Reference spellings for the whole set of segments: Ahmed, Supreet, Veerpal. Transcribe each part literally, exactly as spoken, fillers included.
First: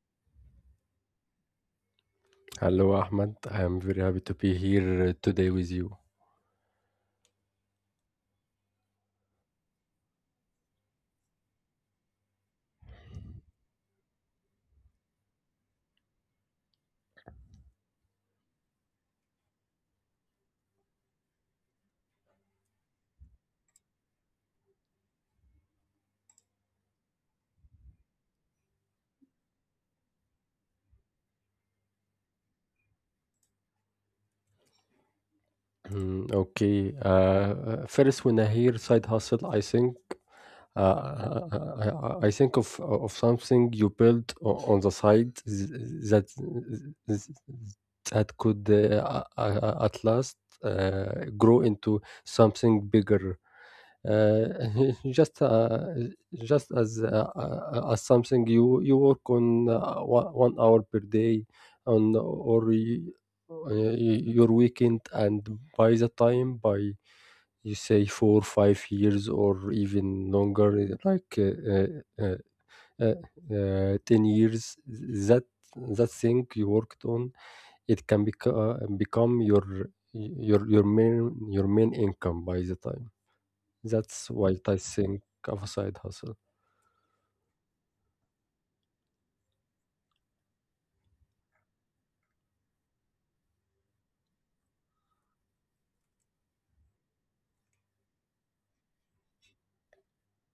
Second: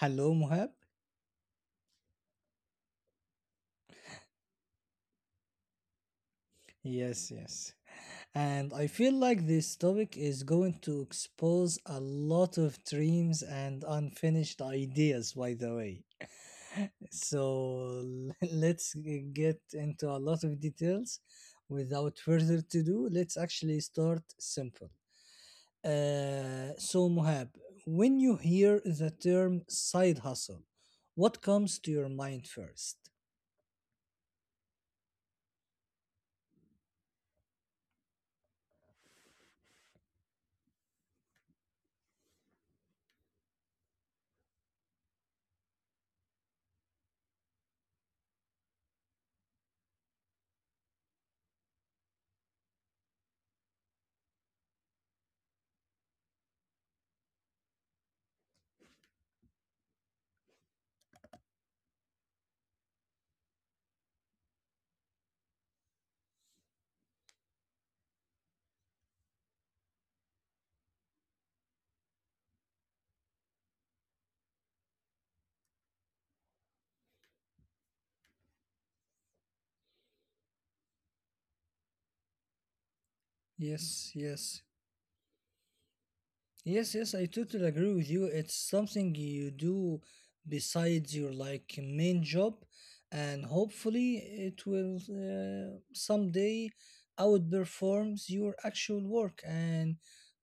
Hello, Mohab. Hello, Ahmed. I am very happy to be here uh, today with you. Yes, yes. And I feel like this topic is going to expose a lot of dreams and unfinished ideas, by the way. So let's get into a lot of details. Without further to do, let's actually start simple. Uh, so, Muhab, when you hear the term side hustle, what comes to your mind first? Mm, okay. Uh, uh, first, when I hear side hustle, I think uh, I, I I- I think of uh, of something you built o- on the side th- that that could uh, a- a- at last uh, grow into something bigger. Uh, just uh, Just as uh, uh, as something you you work on uh, one one hour per day and or y- uh, y- your weekend and by the time by you say four five years or even longer uh, like uh, uh, uh, uh, ten years that that thing you worked on it can beco- uh, become your your your main your main income by the time Yes, that's what yes. I think of a side hustle. Yes, yes, I totally agree with you. It's something you do besides your like main job, and hopefully it will uh, someday outperforms your actual work, and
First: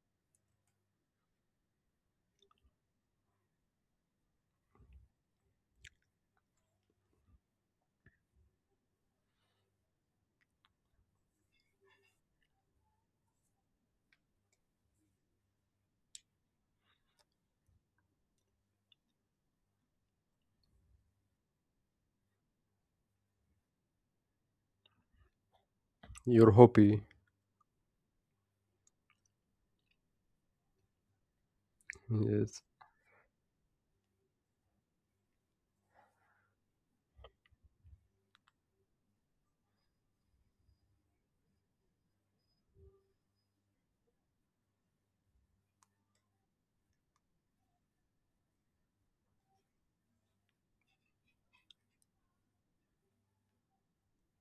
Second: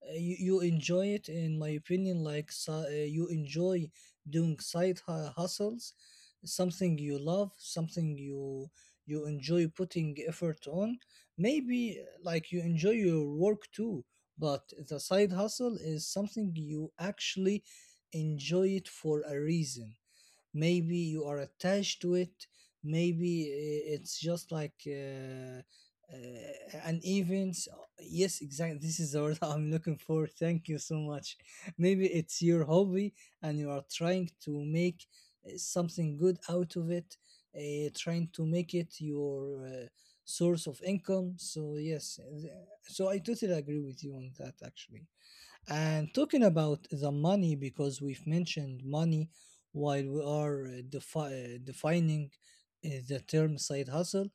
uh, you, you enjoy it. In my opinion, like so, uh, you enjoy doing side hu- hustles, something you love, something you you enjoy putting effort on. Maybe like you enjoy your work too, but the side hustle is something you actually enjoy it for a reason. Maybe you are attached to it, maybe uh, it's just like uh, Your uh, hobby. an event. Yes, exactly, this is the word I'm looking for. Thank you so much. Maybe it's Yes. your hobby, and you are trying to make uh, something good out of it, uh, trying to make it your uh, source of income. So yes, uh, so I totally agree with you on that actually. And talking about the money, because we've mentioned money while we are uh, defi- uh, defining uh, the term side hustle,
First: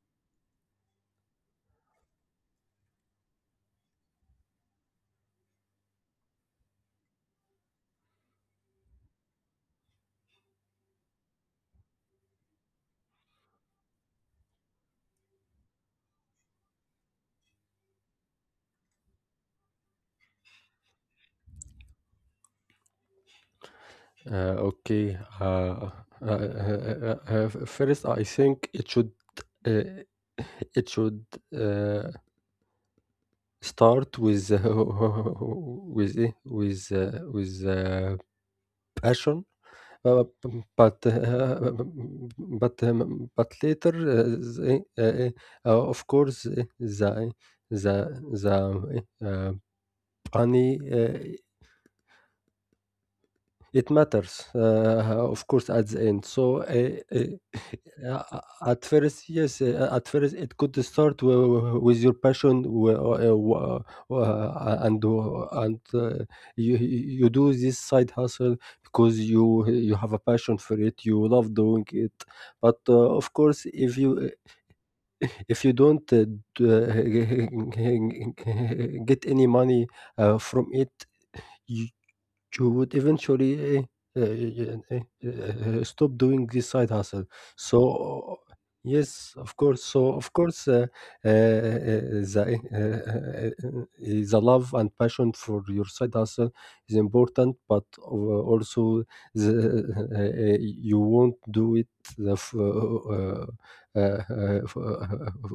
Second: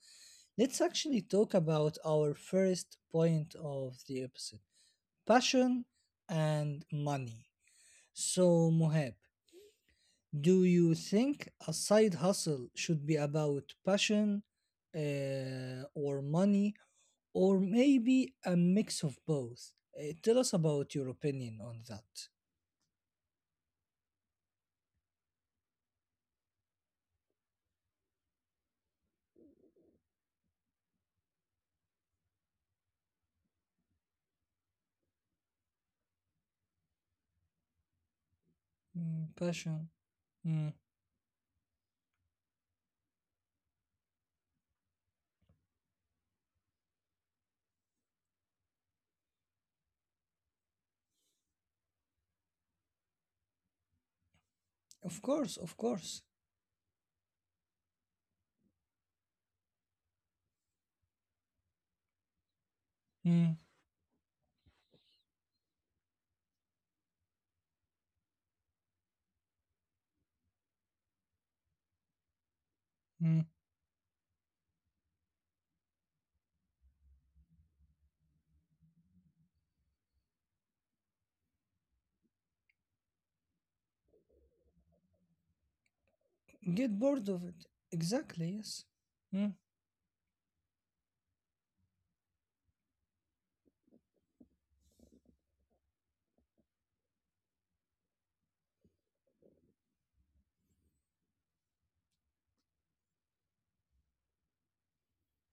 let's actually talk about our first point of the episode: passion and money. So, Mohab, do you think a side hustle should be about passion, uh, or money, or maybe a mix of both? Uh, tell us about your opinion on that. Uh, okay. Uh, uh, uh, uh, uh, uh, First, I think it should uh, it should uh, start with uh, with eh, with uh, with uh, Mm, passion. passion. Uh, b- Mm. but uh, but um, but later, uh, the, uh, uh, of course, eh, the the the eh, uh, money. It matters, uh, Of of course, course, at of the end. course. So, uh, uh, uh, at first, yes, uh, at first, it could start w- with your passion, w- uh, Mm. w- uh, and uh, and uh, you you do this side hustle because you you have a passion for it. You love doing it, but uh, of Mm. course, if you if you don't uh, d- get any money uh, from it. You would eventually eh, eh, eh, eh, eh, eh, eh, stop doing this side Get hustle. bored of it. So Exactly, yes. yes, of Mm. course. So of course, uh, uh, uh, the eh, eh, eh, eh, eh, the love and passion for your side hustle is important, but uh, also the, eh, eh, eh, you won't do it the f- uh, uh, uh, f- uh,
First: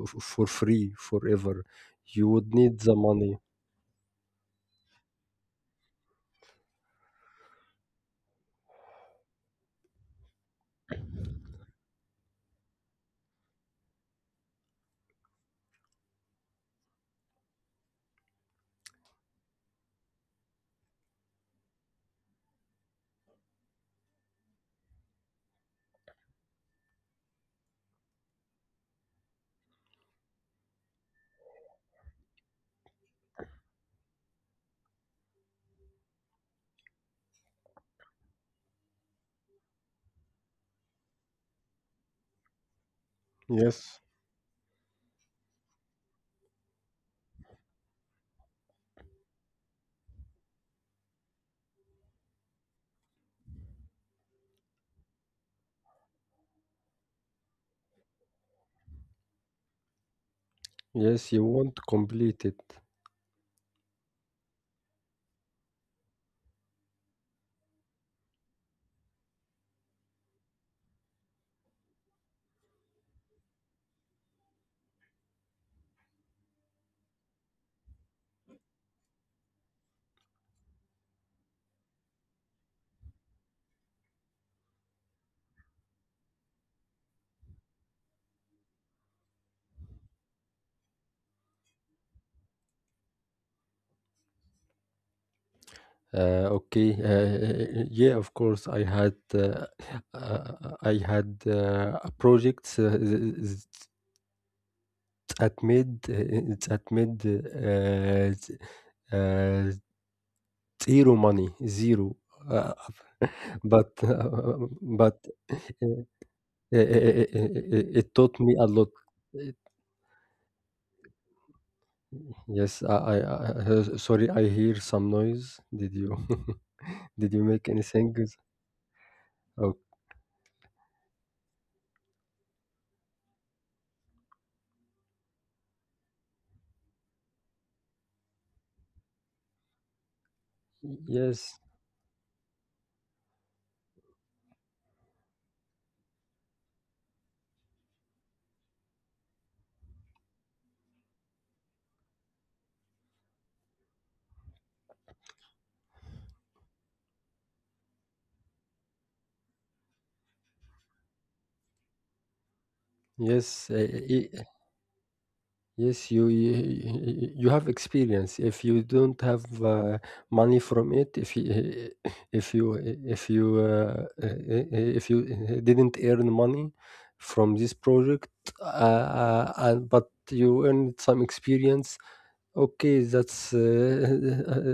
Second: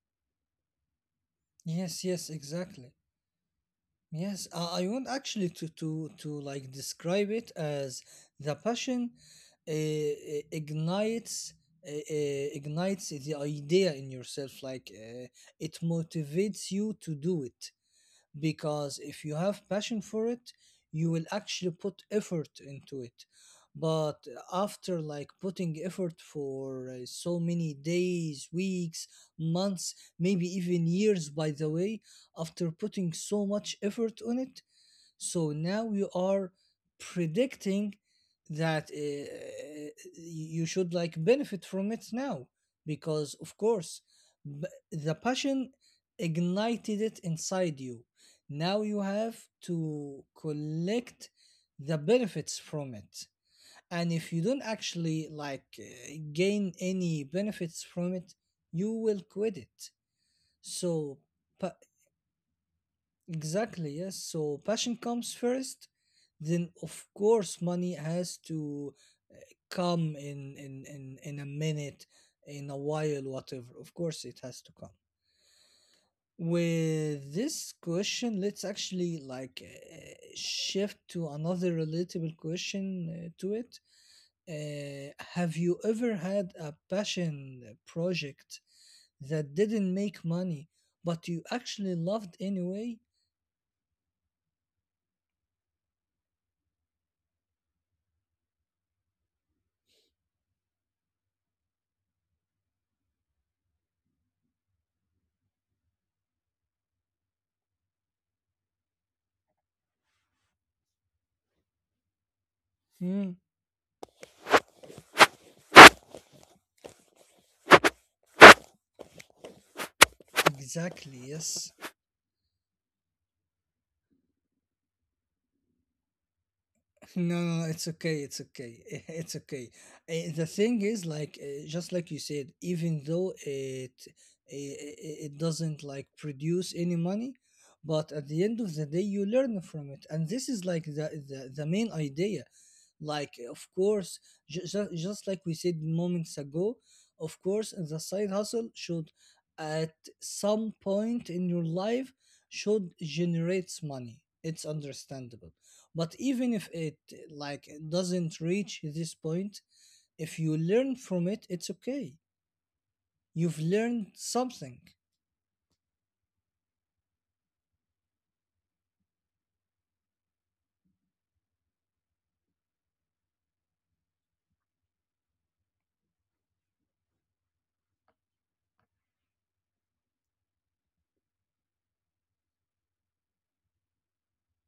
f- for free forever. Yes, You yes, would need exactly. the money. Yes, I, I want actually to, to, to, like describe it as the passion uh, uh, ignites uh, uh, ignites the idea in yourself, like uh, it motivates you to do it. Because if you have passion for it, you will actually put effort into it. But after like putting effort for uh, so many days, weeks, months, maybe even years, by the way, after putting so much effort on it, so now you are predicting that uh, you should like benefit from it now, because of course, Yes, b- the passion ignited it inside you. Now you have to collect the benefits from it. And if you don't actually like uh, gain any benefits from it, you will quit it. So yes, you pa- won't complete it. exactly, yes. So passion comes first, then of course money has to come in in in, in a minute, in a while, whatever. Of course it has to come. With this question, let's actually like uh, shift to another relatable question uh, to it. Uh, have you ever had a passion project that didn't make money, but you actually loved anyway? Uh, okay, uh, uh, yeah, of course. I had uh, uh, I had uh, a project uh, th- that made uh, that made uh, z- uh, zero money, zero. Uh, Hmm. but but uh, it, it taught me a lot. Exactly, yes. Yes, I, I, I uh, sorry. I hear some noise. Did you No, did you no, no, make it's anything? okay. It's okay. It's okay. Oh, Uh, the thing is, like, uh, just like you said, even though it, it it doesn't like produce any money, but at the end of the day, you learn from it, and this is like the yes. the, the main idea. Like, of course, just, just like we said moments ago, of course, the side hustle should, at some point in your life, should generates money. It's understandable, but even if it like doesn't reach this point, if you learn from it, it's okay. Yes, You've uh, i- learned something Yes, you you you have experience. If you don't have uh, money from it, if you if you if you uh, uh, if you didn't earn money from this project, uh, uh, and- but you earned some experience, okay, that's uh,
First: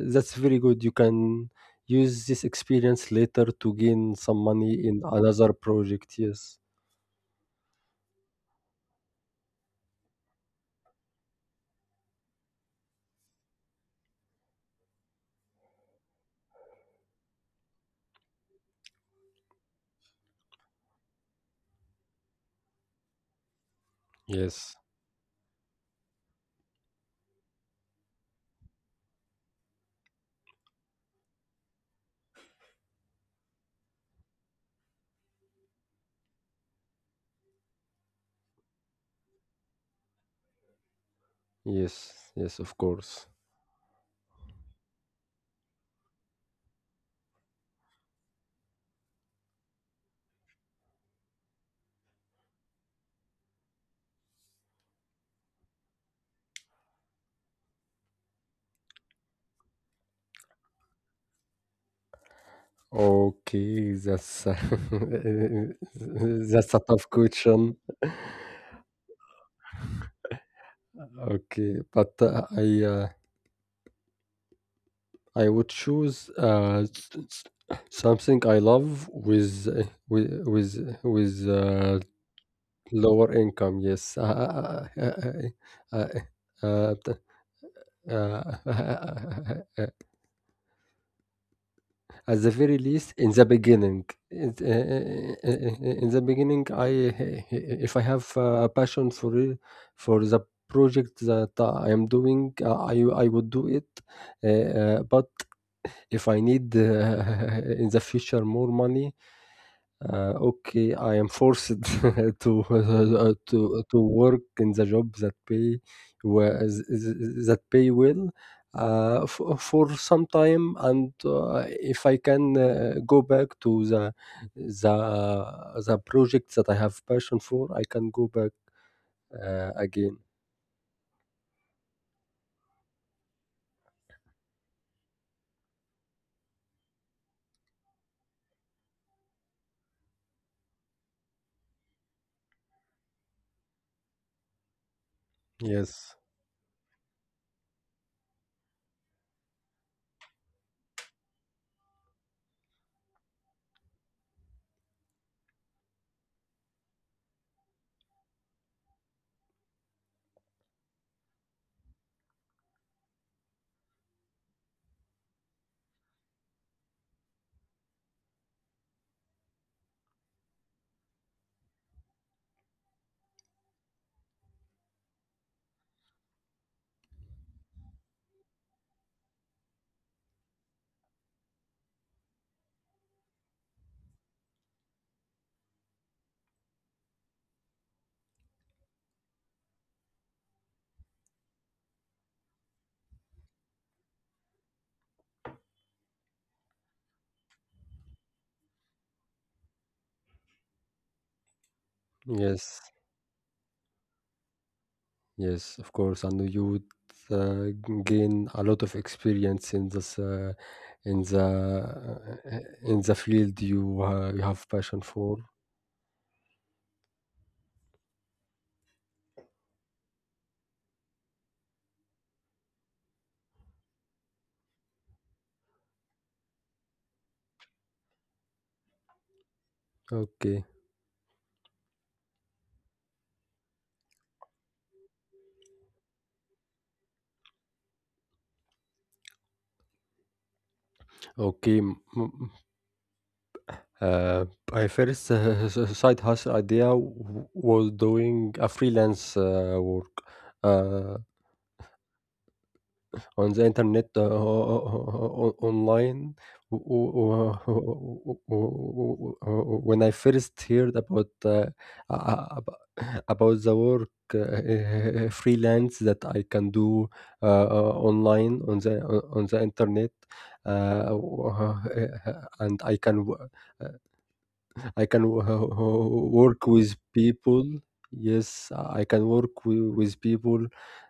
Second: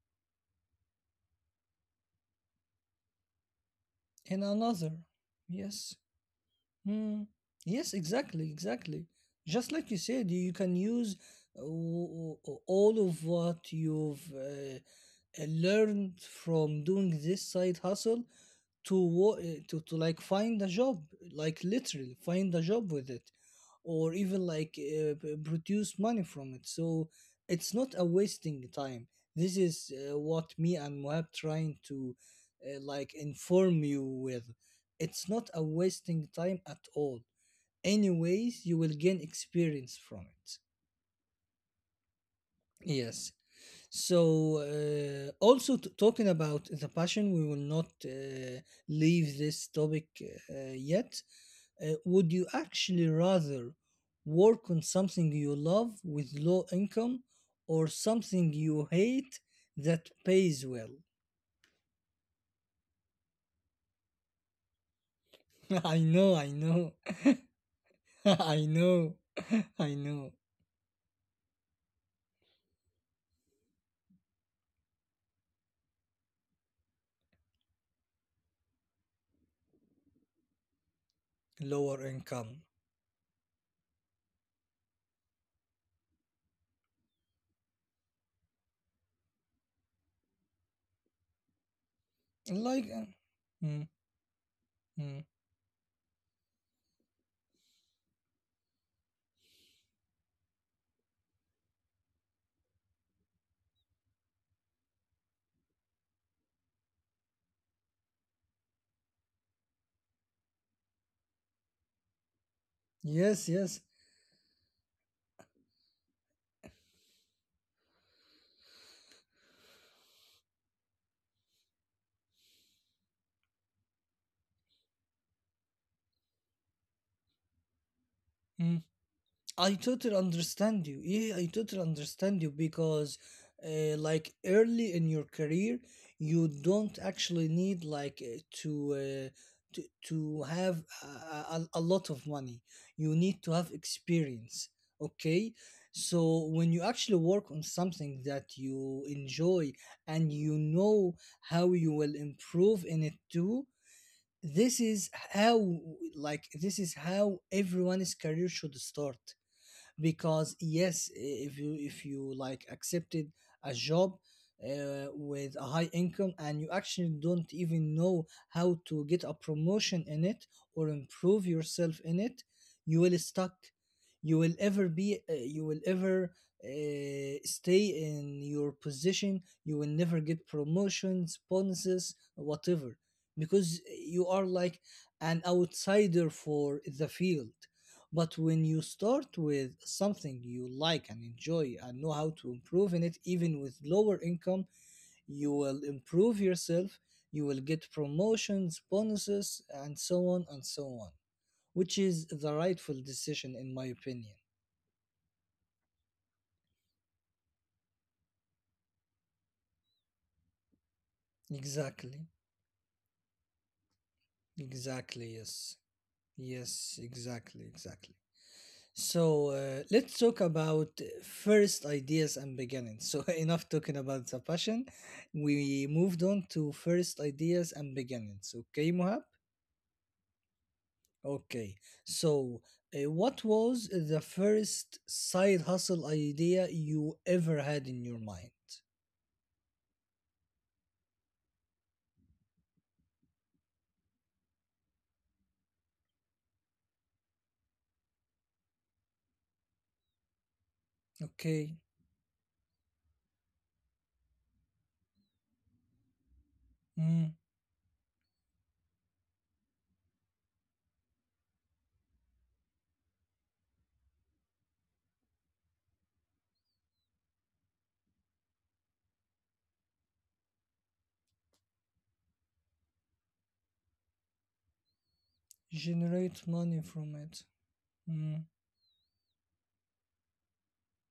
that's very good. You can use this experience later to gain some in money another. in another Yes. project. Yes, Hmm. Yes, exactly, exactly. Just like you said, you can use uh, all of what you've uh, learned from doing this side hustle to wo- uh, to to like find a job, like literally find a job with it, or even yes, like uh, p- produce money from it. So it's not a wasting time. This is uh, what me and Moab trying to uh, like inform you with. It's not a wasting time at all. Anyways, you will gain experience from it. yes, yes. Of course. Yes. So uh, also, t- talking about the passion, we will not uh, leave this topic uh, yet. Uh, would you actually rather work on something you love with low income or something you hate that pays well? Okay, that's a I know, I that's a know, tough question. I know, I know. Okay, but uh, I uh, I would choose uh, s- s- something I love with uh, with with with uh, Lower income. lower income. Yes, uh, uh, uh, uh, uh, uh, uh, at the very Like, least, uh, in the mm, beginning, it- uh, uh, mm. uh, uh, in the beginning, I if I have uh, a passion for it, for the project that I am doing, uh, I I would do it. Uh, uh, but if I need uh, in the future more money, uh, okay, I am forced to uh, Yes, to yes. to work in the job that pay wa- th- th- that pay well uh, for, for some time, and uh, if I can uh, go back to the the the project that I have passion for, I can go back Mm. uh, I again. totally understand you. Yeah, I totally understand you because, uh, like early in your career, you don't actually need like uh, to uh, to to have a, a, a lot of money. You need to have experience. Okay, Yes, so when you actually work on something that you enjoy and you know how you will improve in it too, this is how, like, this is how everyone's career should start. Because yes, if you if you like accepted a job uh, with a high income, and you actually don't even know how to get a promotion in it or improve yourself in it, you will stuck, you will ever be, uh, you will ever uh, stay in your position, you will never get promotions, bonuses, whatever, because you are like an outsider for the field. But when you start with something you like and enjoy and know how to improve in it, even with lower income, you will improve yourself, you will get promotions, bonuses, and so on and so on, which is the yes. rightful decision, in my opinion. Yes, of course, and you would uh, g- gain a lot of experience in this uh, in the Exactly, uh, in the field you uh, you have passion for. exactly, yes, yes, exactly, exactly. So uh, let's talk about first ideas and beginnings. So enough talking about the passion. We moved on to first ideas and beginnings. Okay, Mohab? Okay, Okay. So uh, what was the first side hustle idea you ever had in your mind? okay. m- m- Uh, my first uh, s- s- side hustle idea w- was doing a freelance uh, work. Uh, Okay. on the internet uh, o- online. W- Mm. w- w- w- w- When I first heard about uh, ab- about the work uh, freelance that I can do uh, uh, online on the uh, on the internet, uh, and I can. w- uh, I can wo- ho- ho- Generate work money with from it. people. Mm. Yes, I can work wi- with people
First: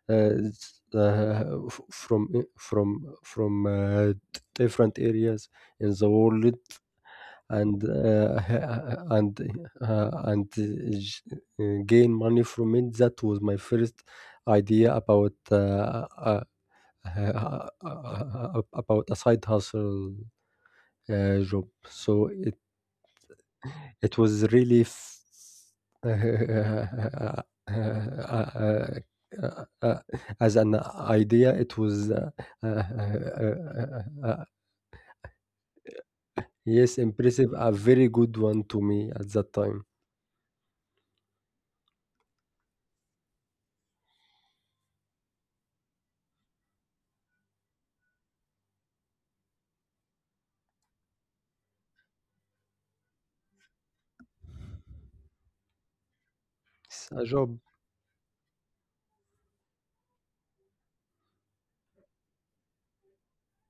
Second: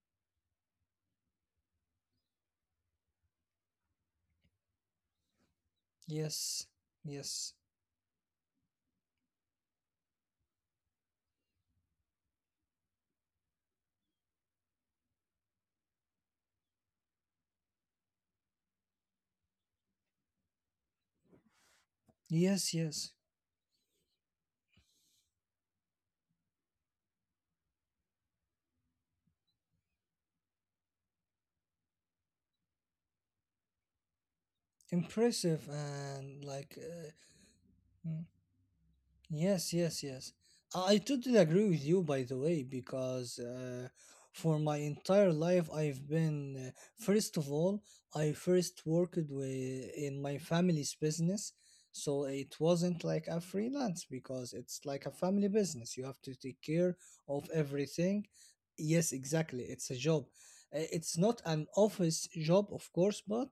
uh, s- uh, f- from i- from from uh, d- different areas in the world, Yes. Yes. and uh, and uh, and uh, j- uh, gain money from it. That was my first idea about uh, uh, uh, uh, uh, about a side hustle uh, job. So Yes, yes. it was really f- uh, uh, uh, as an idea, it was uh, uh, uh, uh, uh, Impressive and like, yes, impressive, a very uh, good one to me at that yes, time. yes, yes. I totally agree with you, by the way. Because uh, for my entire life, I've been, uh, first of all, I first worked with, in my family's business. So it wasn't like a freelance, because it's like a family business. You have to take It's care a job. of everything. Yes, exactly. It's a job. Uh, It's not an office job, of course, but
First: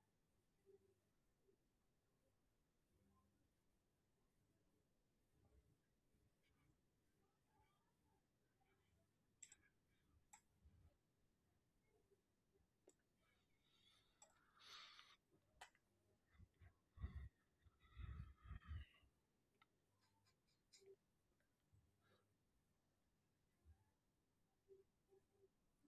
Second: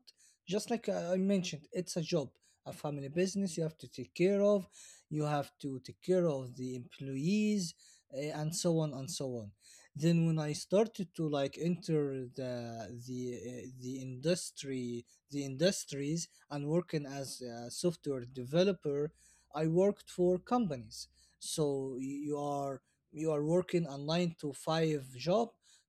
just like I I mentioned, it's a job, a family business. You have to take care of, you have to take care of the employees, eh, and so on and so on. Then when I started to like enter the the eh, the industry, the industries, and working as a software developer, I worked for companies. So you are you are working a nine to five job.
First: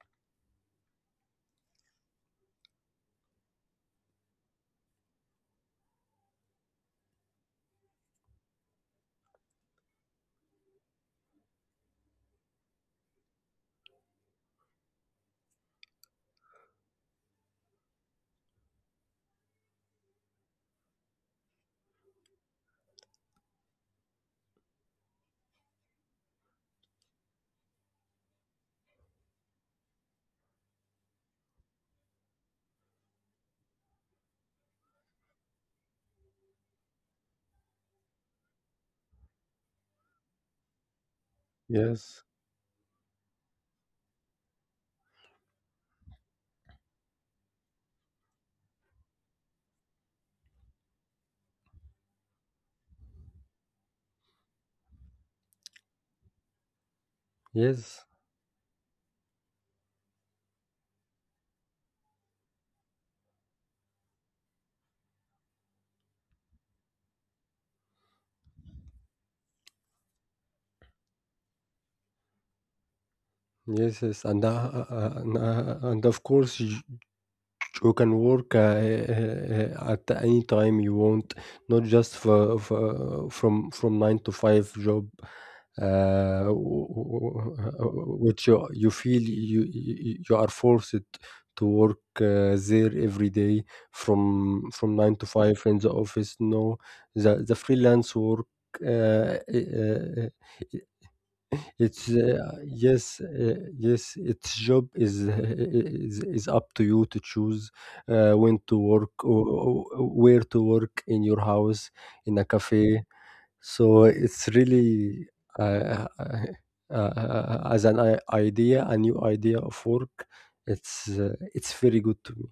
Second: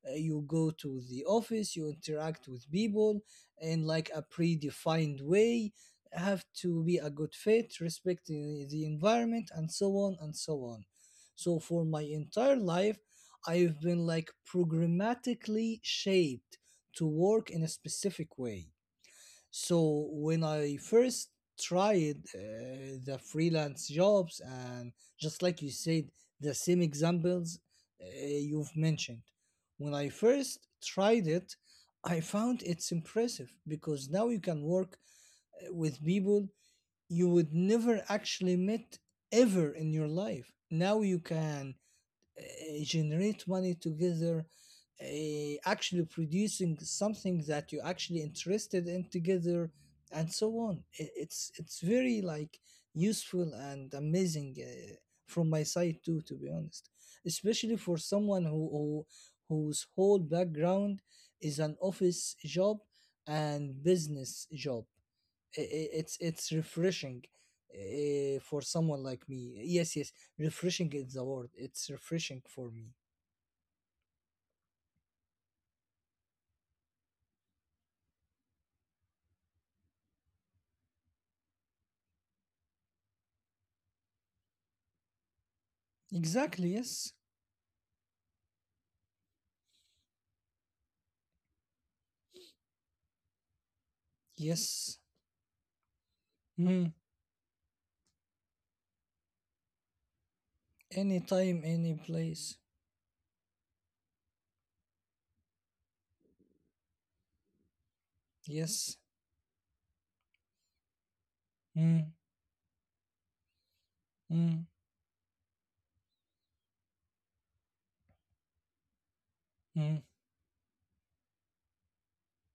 uh, You go to the office, you interact with people in like a predefined way, have to be a good fit, respect the the environment, and so on and so on. So for my entire life, I've been like programmatically shaped to work in a specific way. So when I first tried uh, the freelance jobs, and just like you said, the same examples uh, you've mentioned. When I first tried it, I found it's impressive, because now you can work uh, with people you would never actually met ever in your life. Now you can Yes. uh, generate money together, uh, actually producing something that you actually interested in together, and so on. I- It's it's very like useful and amazing, uh, from my side too, to be honest. Especially for Yes, someone who, who whose whole background is an office job and business job. I- I- it's it's refreshing uh, for someone like me. Yes, yes, refreshing is the word. It's refreshing for me. yes, yes, and uh, uh, uh, and, uh, and of course you can work uh, uh, uh, at any time you want, not just for, for, from from nine to five job, uh, Exactly, w- yes. w- w- which you, you feel you you you are forced to work uh, there every day from from Yes. nine to five in the office. No, Mm. the the freelance work. Uh, uh, uh, Anytime, any it's place. uh, yes, uh, yes. Its job is is is up to you to choose uh, when to Yes. work or, or where to work in your house, Mm. in a cafe. So it's Mm. really uh, uh, uh, as an i- idea, a new idea of Mm. work. It's uh, it's very good to me.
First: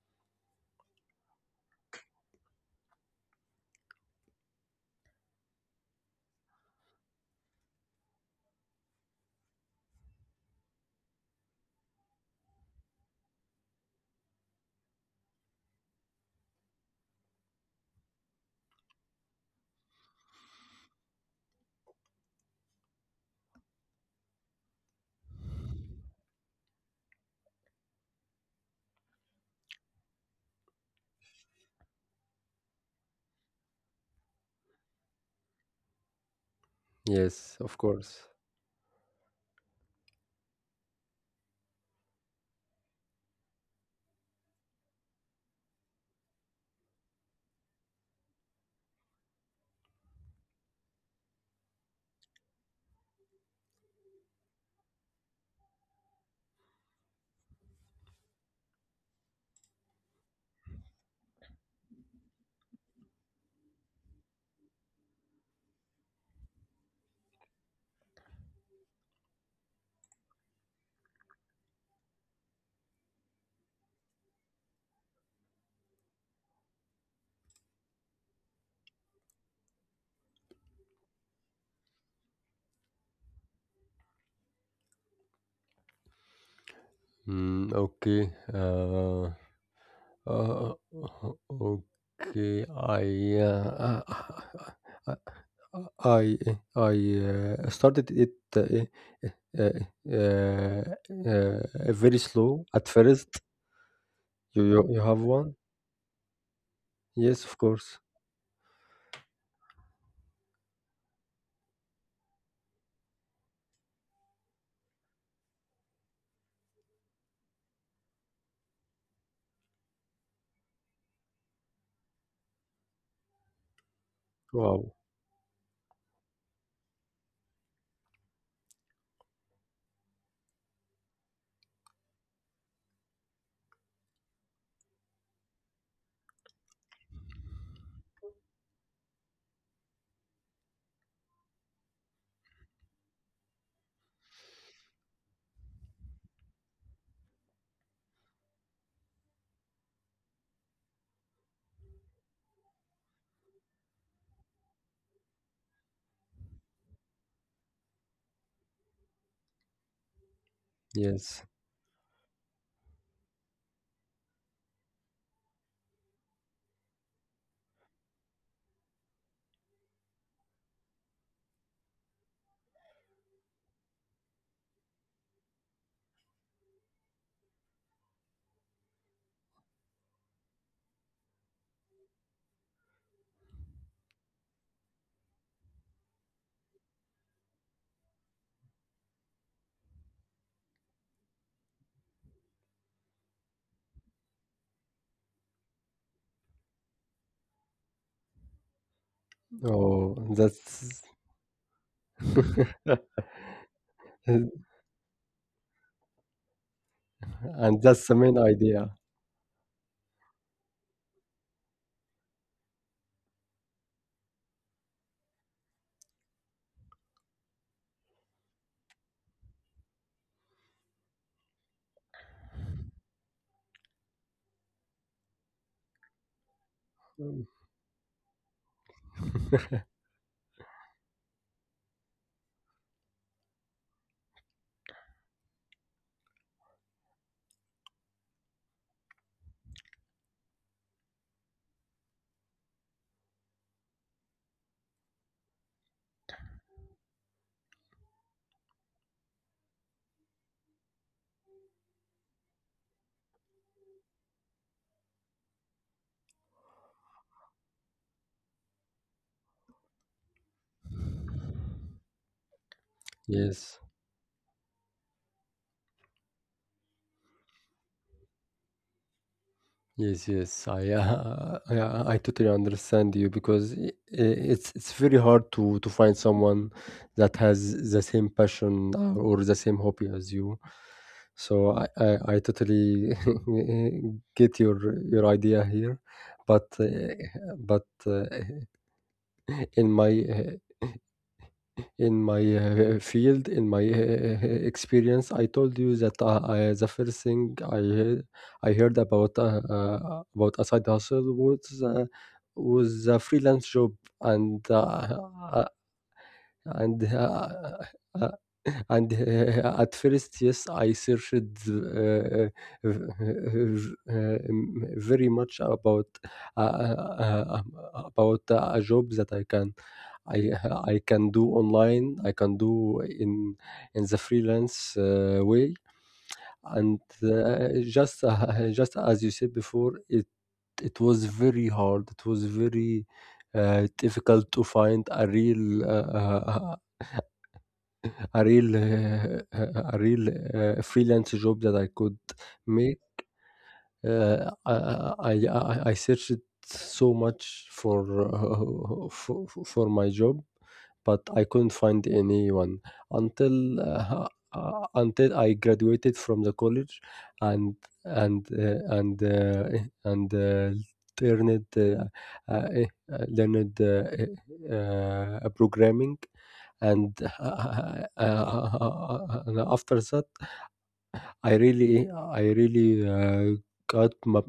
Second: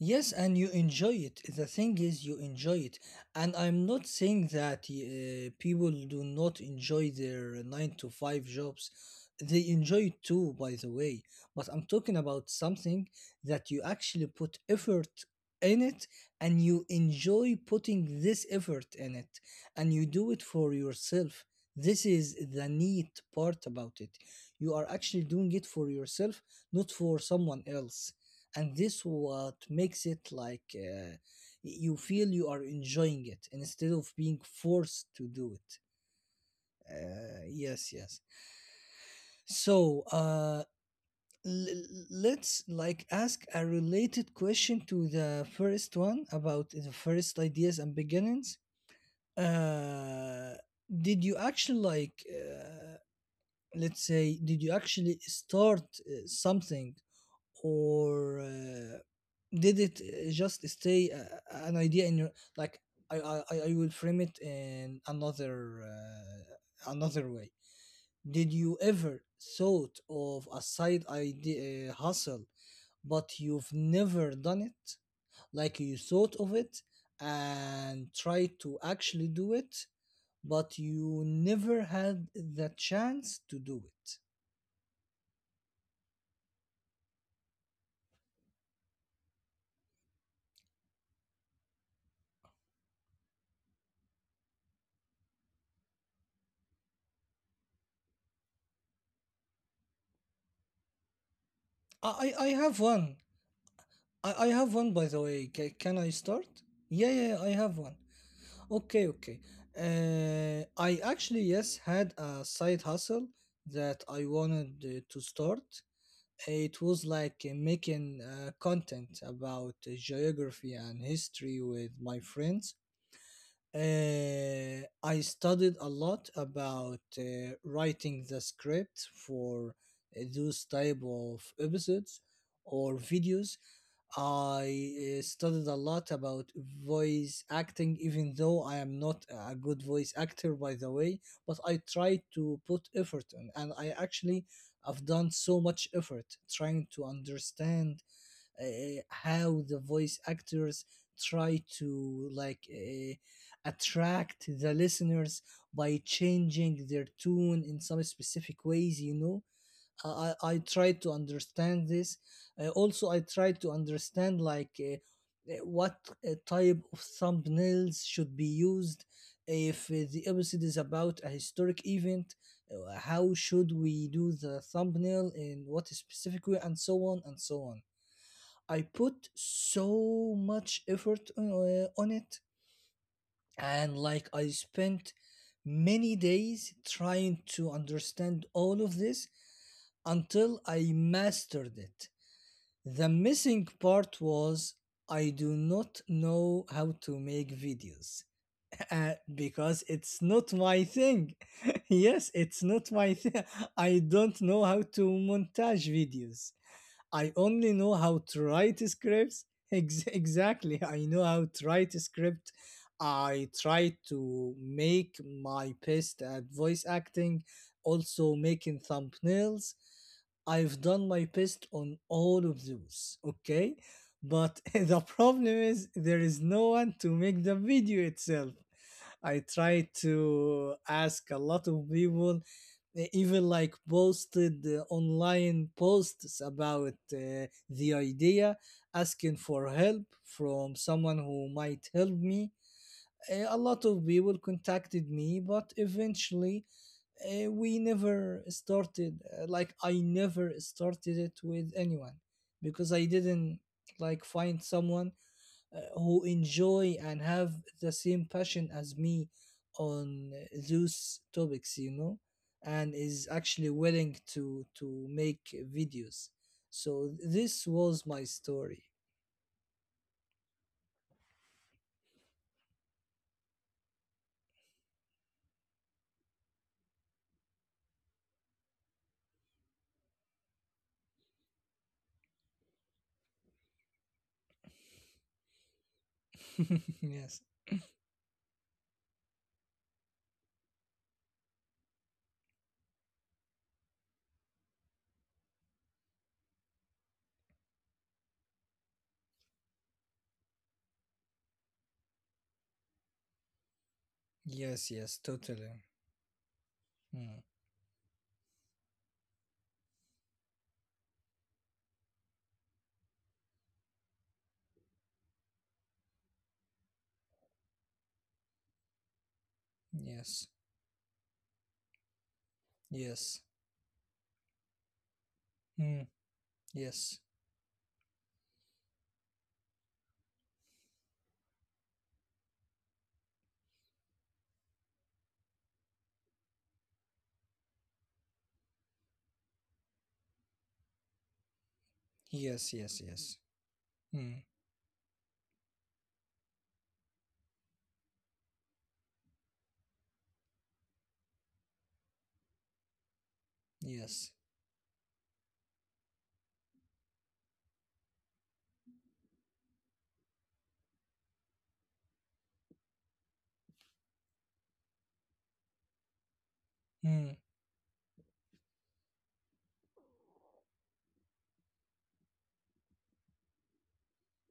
Yes, and you enjoy it. The thing is, you enjoy it. And I'm not saying that uh, people do not enjoy their nine to five jobs. They enjoy it too, by the way. But I'm talking about something that you actually put effort in it, and you enjoy putting this effort in it, and you do it for yourself. This is the neat part about it. You are actually doing it for yourself, not for someone else, and this what makes it like, uh, you feel you are enjoying it instead of being forced to do it. uh, Yes, of Yes, yes. course. So uh l- let's like ask a related question to the first one about the first ideas and beginnings. uh did you actually like, uh, let's say, did you actually start uh, something, or uh, did it uh, just stay uh, an idea in your, like, I I, I I will frame it in another uh, another way. Did you ever thought of a side idea, uh, hustle, but you've never done it? Like you thought of it and tried to actually do it, but you never had the chance to do it. Mm, okay. Uh, Uh, okay, I uh, uh, I I uh, started it uh, uh, uh, uh, very I I I slow have at one. first. I, I You, have one, you you by the have way. one? Ca can I start? Yeah, yeah, yeah, Yes, I of have one. course. Okay, okay. Uh, I actually, yes, had a side hustle that I wanted uh, to start. It was like uh, making uh, content about uh, geography and history with my friends. Uh, Wow. I studied a lot about uh, writing the script for uh, those type of episodes or videos I uh, studied a lot about voice acting, even though I am not a good voice actor, by the way. But I tried to put effort in, and I actually have done so much effort trying to understand uh, how the voice actors try to like uh, attract the listeners by changing their tune in some specific ways, you know I, I I try to Yes. understand this. Uh, also, I try to understand like uh, uh, what uh, type of thumbnails should be used if uh, the episode is about a historic event. uh, How should we do the thumbnail in what specific way, and so on and so on. I put so much effort uh, on it, and like I spent many days trying to understand all of this until I mastered it. The missing part was I do not know how to make videos uh, because it's Oh, not my that's thing. Yes, it's not my thing. I don't and know how to montage videos. I only know that's how the main to write idea. scripts. Ex- exactly. I know how to write a script. I try to make my best at voice acting, also making thumbnails. I've done my best on all of those, okay? But the problem is there is no one to make the video itself. I try to ask a lot of people, eh, even like posted uh, online posts about uh, the idea, asking for help from someone who might help me. Uh, a lot of people contacted me, but eventually uh, we never started. uh, like I never started it with anyone because I didn't like find someone uh, who enjoy and have the same passion as me on those topics you know and is actually Yes. willing to to make videos, so this was my story. Yes, yes, I, uh, I, I I totally understand you because i- i- it's it's very hard to to find someone that has the same passion or, or the same hobby as you. So I I, I totally get your your idea here, but uh, Yes, but uh, in my in my uh, field, in my uh, experience, I told you that uh, I, the first thing I heard, I heard about uh, uh, about a side hustle was uh, was a freelance job, and yes, yes, uh, totally. and uh, Mm, uh, uh, and uh, at first, yes, I searched uh, uh, very much about uh, uh, um, about uh, a job that I can yes, I I can do online. I can do yes. in in the freelance uh, way. Mm, And yes, uh, just uh, just as you said before, it it was very hard. It was very uh, difficult to find a real uh, uh, a real uh, a real uh, freelance job that I could yes, yes, make. yes. Mm, Uh, I, I I I searched so much for, uh, for for my job, but I couldn't find anyone until yes. uh, uh, until I graduated from the college and and uh, and uh, and uh, learned uh, uh, eh, uh, learned uh, eh, uh, programming and Mm, uh, uh, uh, and after that I really I really uh, got my-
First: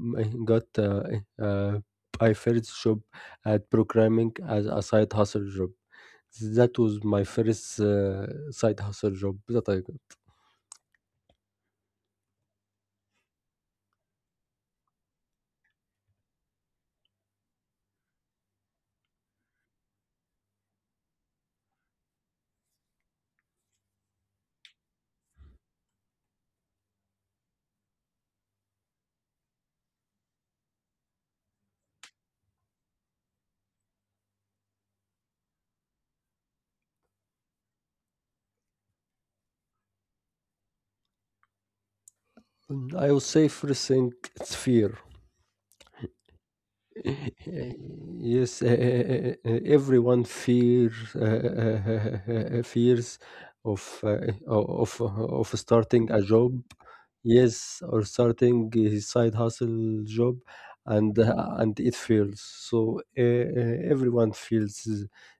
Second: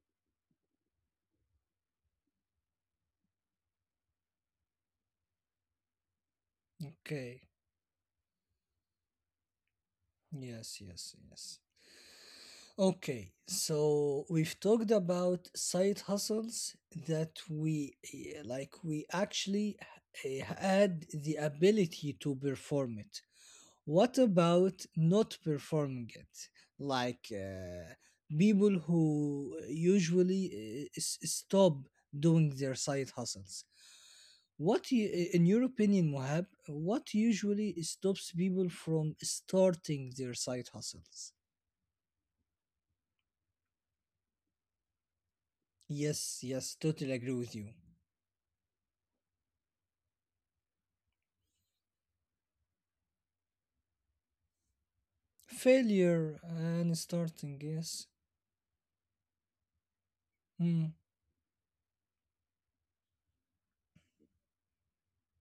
got uh, uh, my first job at programming as a side hustle job. That was my okay, first uh, side hustle job that I yes, yes, yes. Okay, so we've talked about side hustles that we eh, like we actually eh, had the ability to perform it. What about not performing it? Like uh, people who usually eh, s- stop doing their side hustles. What, you, eh, in your opinion, Mohab, what usually stops people from starting their side hustles? got. I would say first thing, it's fear. Yes, yes, totally agree with you. Yes, uh, uh, uh, uh, everyone fear uh, uh, uh, uh, fears of uh, of of starting a Failure job, and starting, yes, or yes. starting his side hustle job, Mm. and uh, and it fails. So uh, uh, everyone feels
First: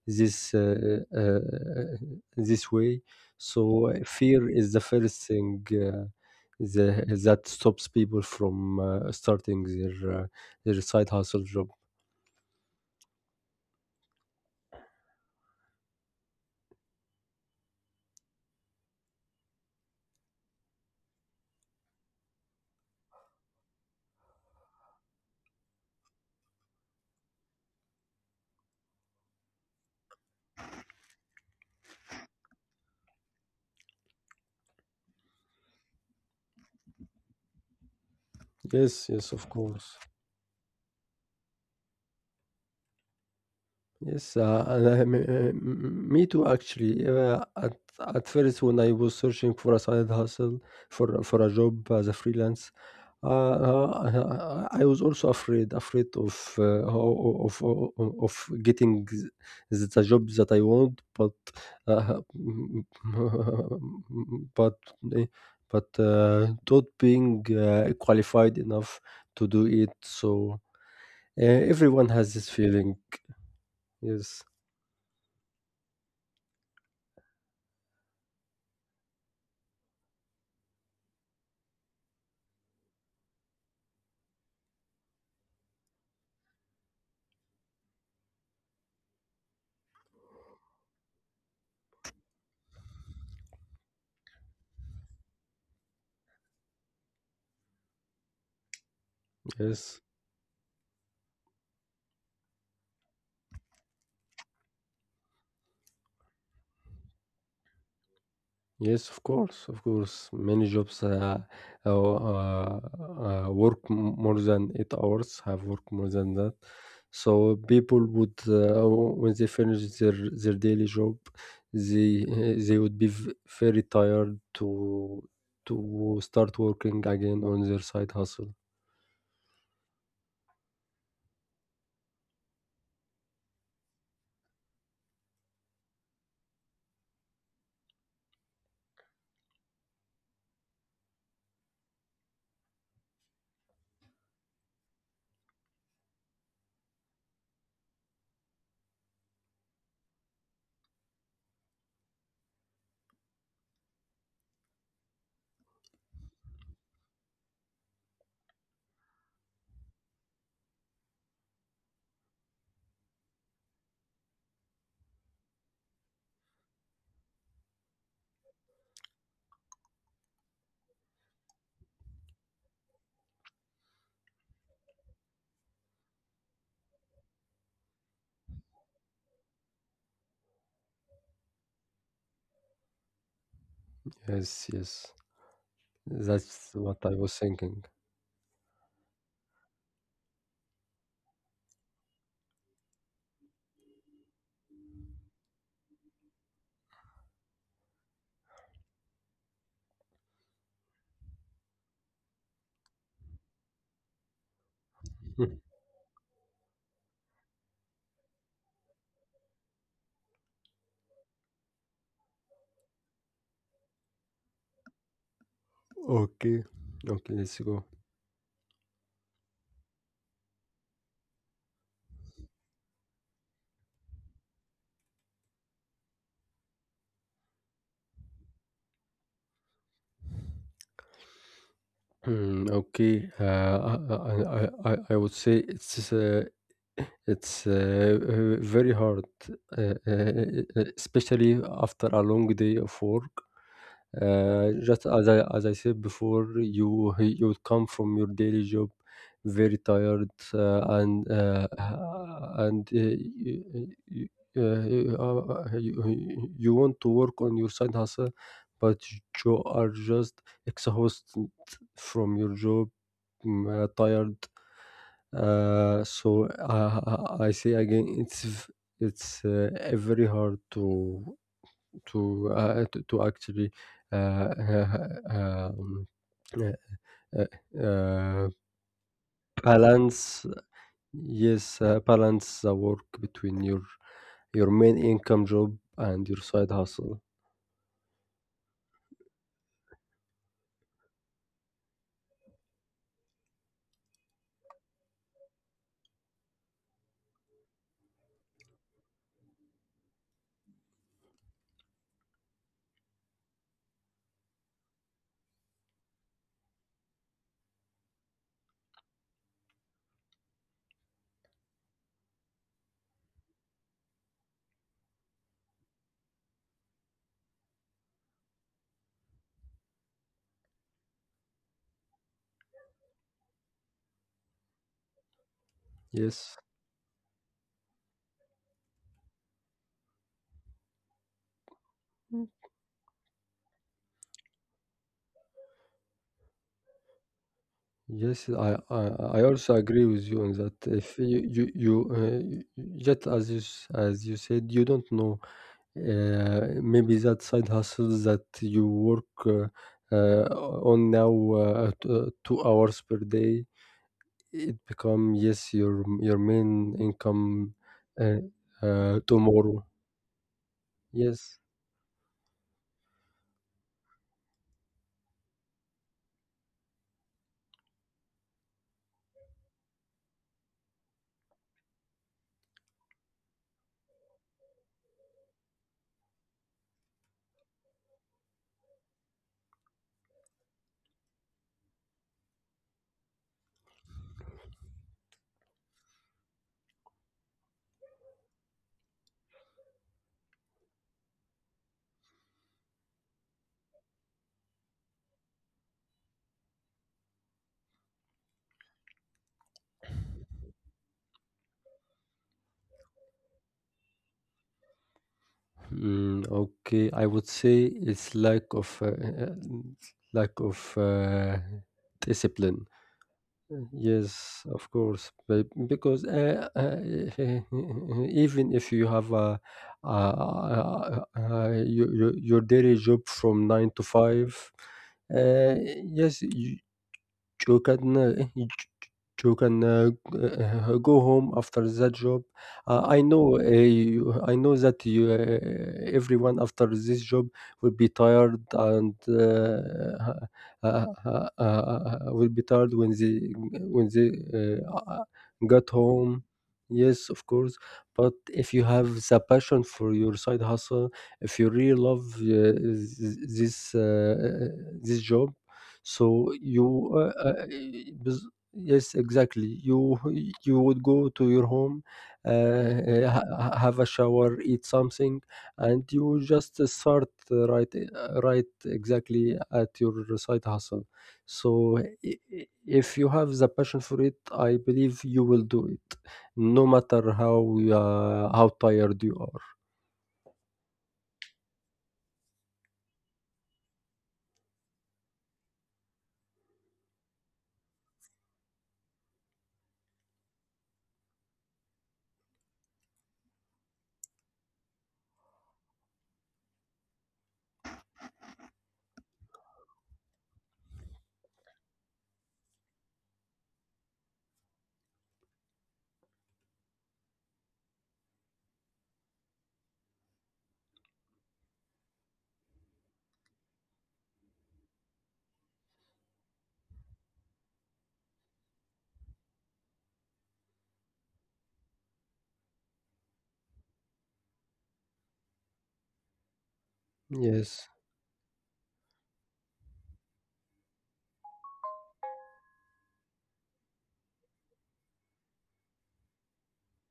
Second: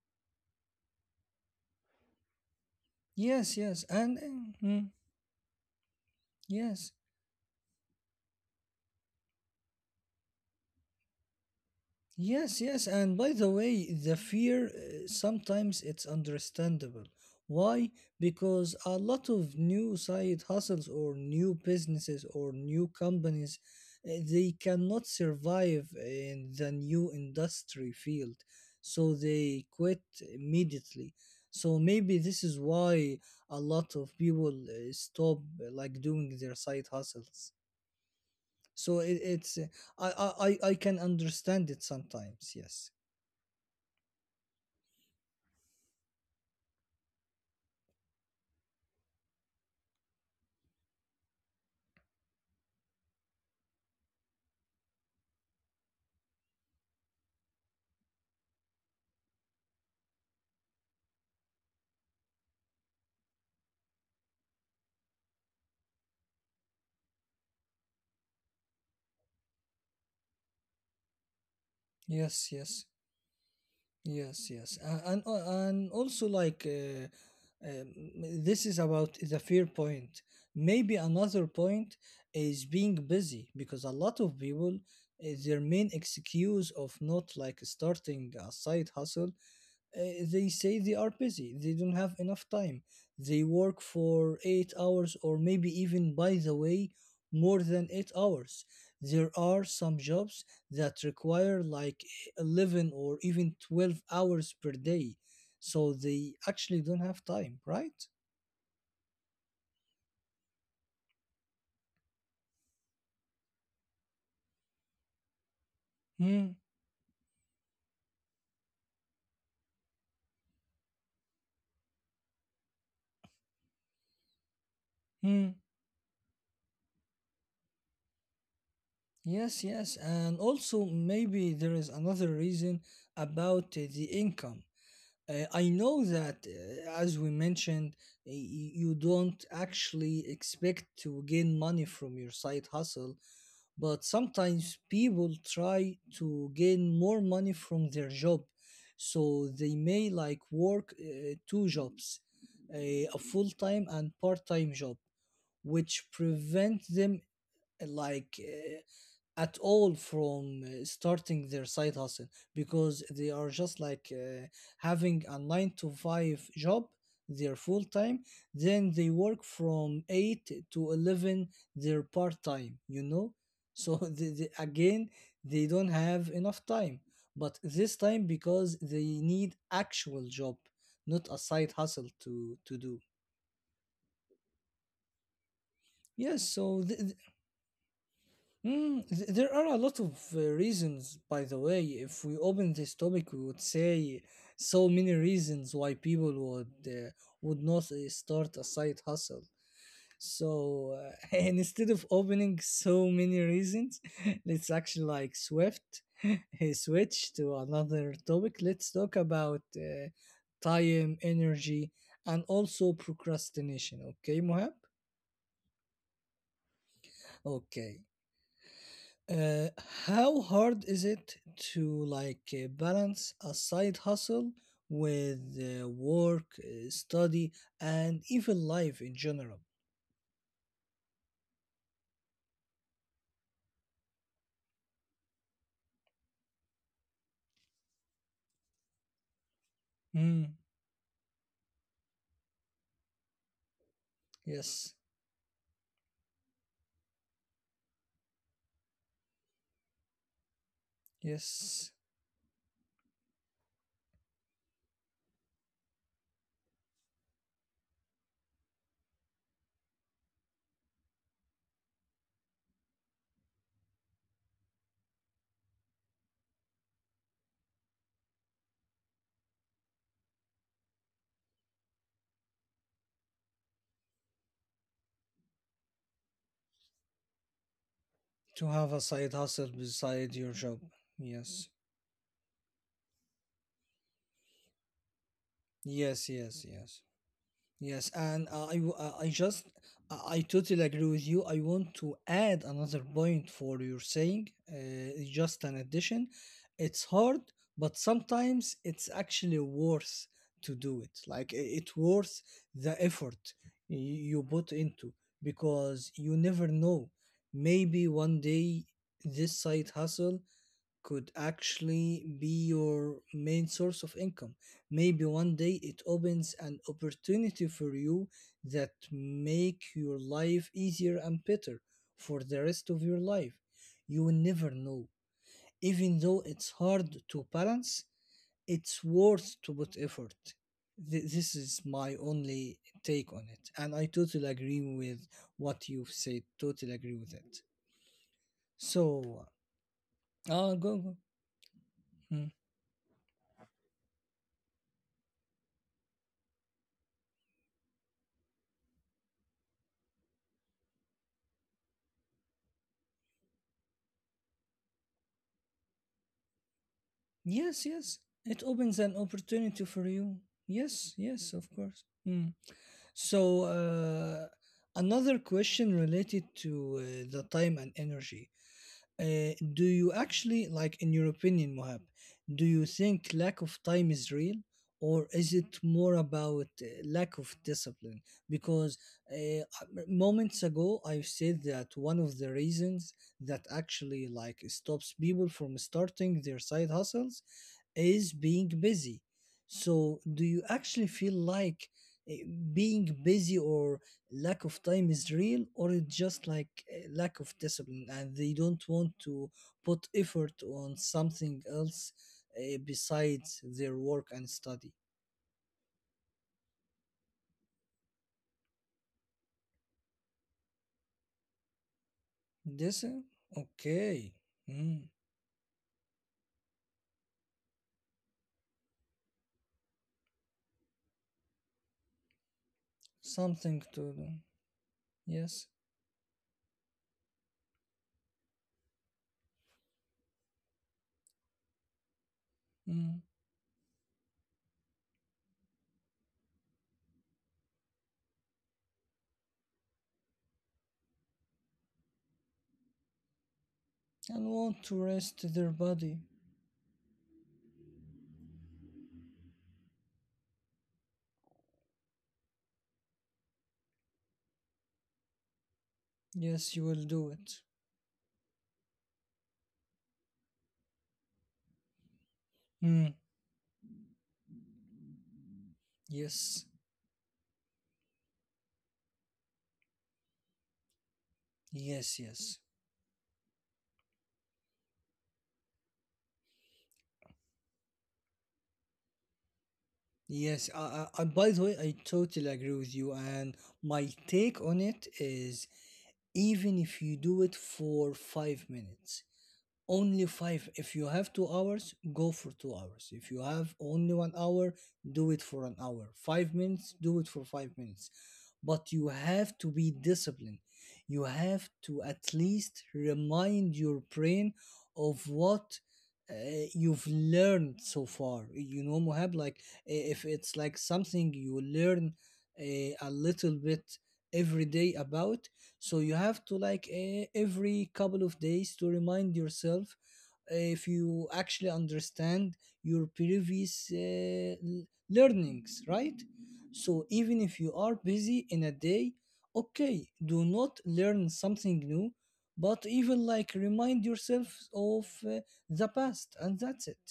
this uh, uh, this way. Yes, yes, So uh, and fear mm, is the mm, first thing uh, yes. the, that stops people from uh, starting their. Uh, your side hustle job. Yes, yes, and by the way, the fear uh, sometimes it's understandable. Why? Because a lot of new side hustles or new businesses or new companies uh, they cannot survive in the new industry field, so they quit immediately. So maybe this is why a lot of people uh, stop uh, like doing their side hustles. So Yes, it, yes, of it's uh, course. I, I I I can understand it sometimes. Yes. Yes, uh, and I, me uh, m- me too actually. Uh, at at first, when I was searching for a side hustle for for a job as a freelance, uh, uh, I I was also afraid afraid of uh, ho- of of of getting th- the job that I want, but uh, but eh, but uh, not being uh, qualified enough to do it. So Uh, everyone has Yes, this yes, feeling. Yes, yes, yes, uh, and uh, and also like uh, um, this is about the fear point. Maybe another point is being busy, because a lot of people uh, their main excuse of not like starting a side hustle uh, they say they are busy, they don't have enough time, they work for eight hours, or maybe, even by the way, more than eight hours. There are some yes, jobs that require like eleven or even twelve hours per day, so they actually don't have time, right? yes. Of course, of course. Many jobs uh, uh, uh, uh, work m- more than eight hours. Have worked more than Hmm. that. So people would, uh, when they finish their their daily job, they uh, they would be v- very tired to Hmm. to start working again on their side hustle. Yes, yes. And also, maybe there is another reason about uh, the income. Uh, I know that, uh, as we mentioned, y- y- you don't actually expect to gain money from your side hustle, but sometimes people try to gain more money from their job. So they may like work uh, two jobs, a, a full-time and part-time job, which prevent them uh, like uh, at all from uh, starting their side hustle, because they are just like uh, having a nine to five job, their full time, then they work from eight to eleven, their part time you know So they, they, again, they don't have enough time, but this time because they need actual job, not a side hustle, to to do. Yes, yes. Yes, so That's th- what I was thinking. Mm, th- there are a lot of uh, reasons, by the way. If we open this topic, we would say so many reasons why people would uh, would not uh, start a side hustle. So uh, and instead of opening so many reasons, let's actually like swift uh, switch to another topic. Let's talk about uh, time, energy, and also procrastination. Okay, Mohab? Okay, okay. Let's go. Okay. Uh, how hard is it to like uh, balance a side hustle with uh, work, uh, study, and even life in general? Hmm, okay. Uh, I, I, I, I I would say it's uh, it's uh, uh, very hard, uh, uh, Mm. uh, especially after a long day of work. Uh, Yes, Just as I as I said before, you you would come from your daily job very tired, uh, and uh, yes. and uh, you, uh, uh, uh, you, you want to work on your side hustle, but you are just exhausted from your job m- tired. Uh, so uh, I say again, it's v- it's uh, uh, very hard to to uh, to, to actually uh, uh, um, uh, uh, uh, To have a side hustle balance, beside your job. yes, Yes, uh, balance the work between your your main income job and yes, your side yes, yes. hustle. Yes, and uh, I, w- uh, I just, I I totally agree with you. I want to add another point for your saying, uh, it's just an addition. It's hard, but sometimes it's actually worth to do it. Like i- it worth the effort y- you put into, because you never know. Maybe one day this side hustle could actually be your main source of income. Maybe one day it opens an opportunity for you that make your life easier and better for the rest of your life. You will never know. Even though Yes. it's hard to balance, it's worth to put effort. Th- this is my only take on it, and I totally agree with what you've said. Totally agree with it. Yes, I, I I So, also agree with you on uh, that. go If go. you you, you uh, Hmm. y- just as you s- as you said, you don't know, uh, maybe that side hustle that you work uh, uh, on now, uh, t- uh, two hours per day, it become, yes, your your main income, Yes, yes. uh, It opens uh, an tomorrow. opportunity for you. Yes, Yes. yes, of course. Mm. So, uh, another question related to uh, the time and energy. Uh, do you actually, like, in your opinion, Mohab, do you think lack of time is real, or is it more about uh, lack of discipline? Because uh, moments ago, I said that one of the reasons that actually like stops people from starting their side hustles is being busy. So, do you actually feel like uh, being busy or lack of time is real, or it's just like uh, lack of discipline and they don't want to put effort on something else uh, besides their work and study? Mm, okay, I would say it's lack of uh, uh, lack of uh, discipline. This, uh, okay. Yes, of Mm, course, but because uh, uh, even if you have a, a, a, a, your, your your daily job from something nine to to do, five, yes, uh, yes, you, you can uh, you can uh, g- go home after that job. uh, I mm. know, uh, you, I know that you uh, everyone after this job will be tired, and uh, uh, uh, uh, uh, will be tired when they when they And want uh, to uh, rest their got body. home. Yes, of course, but if you have the passion for your side hustle, if you really love, uh, th- this uh, this job, so Yes, you will you, do uh, it. uh, bes- yes, exactly. You you would go to your home, uh, Mm. uh, ha- ha- have a shower, eat something, and you Yes, just start, uh, right uh, right exactly at your side hustle. So yes, i- i- yes. if you have the passion for it, I believe you will do it, no matter how uh, how tired you are. Yes, I, I, by the way, I totally agree with you. And my take on it is, even if you do it for five minutes, only five. If you have two hours, go for two hours. If you have only one hour, do it for an hour. Five minutes, do it for five minutes, but you have to be disciplined. You have to at least remind your brain of what uh, you've learned so far. You know, Mohab, like i- if it's like something you learn uh, a little bit every day about, so you have to like uh, every couple of days to remind yourself eh, if you actually understand your previous uh, l- learnings, right? So even if you Yes, are busy in a day, okay, do not learn something new, but even like remind yourself of uh, the past, and that's it.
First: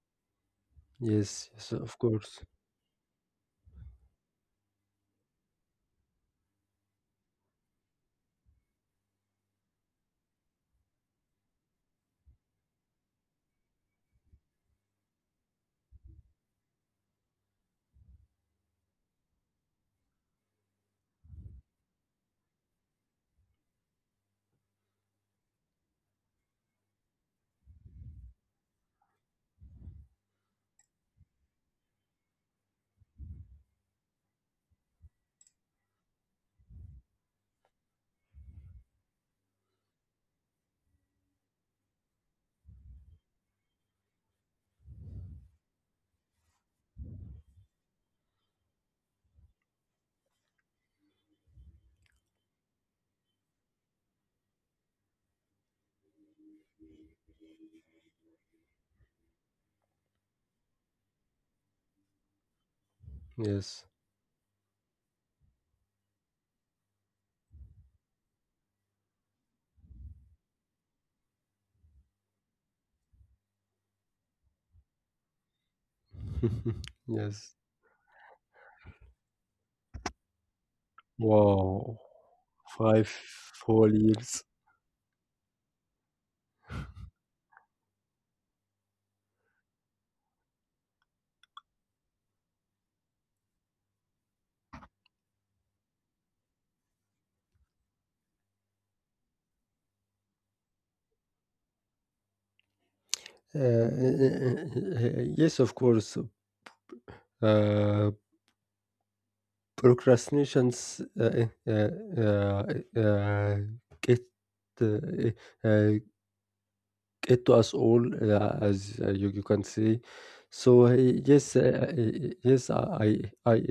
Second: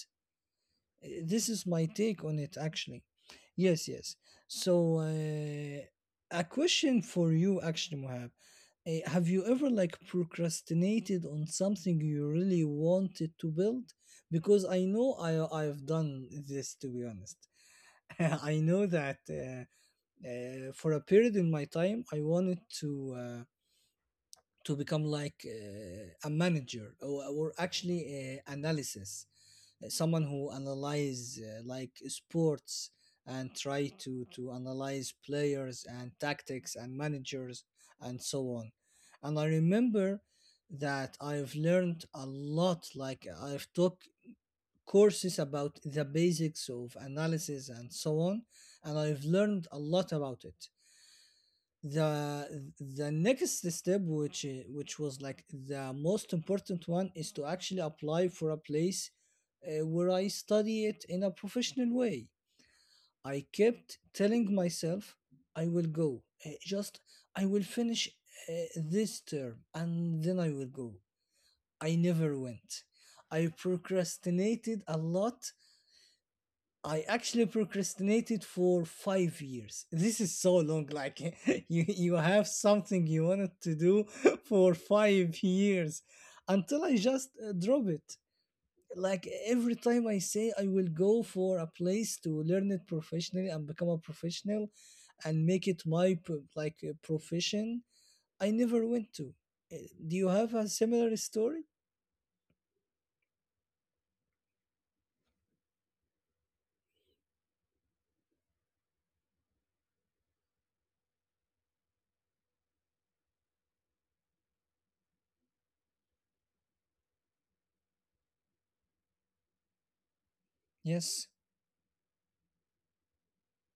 Uh, This yes, is yes, my of take on course, it, actually. Yes, yes. So uh, a question for you, actually, Mohab. Uh, have you ever like procrastinated on something you really wanted to build? Because I know I I've done this, to be honest. I know that. Uh, uh, for a period in my time, I wanted to uh, to become like uh, a manager, or, or actually uh, analysis, uh, someone who analyze uh, like sports, and try to to analyze players and tactics and managers and so on. And I remember that I've learned a lot. Like I've took courses about the basics of analysis and so on, and I've learned a lot about it. The the next step, which i- which was like the most important one, is to actually apply for a place uh, where I study it in a professional way. I yes, kept telling myself I will go, uh, just I will finish uh, this term, and then I will go. I never went. I procrastinated a lot. I actually yes. procrastinated for five years. This is so long. Like you, Wow, you have something five you wanted to do whole years. for five years until I just uh, drop it. Like every time I say I will go for a place to learn it professionally and become a professional and make it my p- like uh, profession, I never went to. Uh, Do you have a similar story? Uh, yes, of course. Uh, Procrastinations uh, uh, uh, uh, get uh, uh, it to us all, uh, as uh, you, you can see. So, uh, Yes. yes, uh, uh, uh, yes, I, I,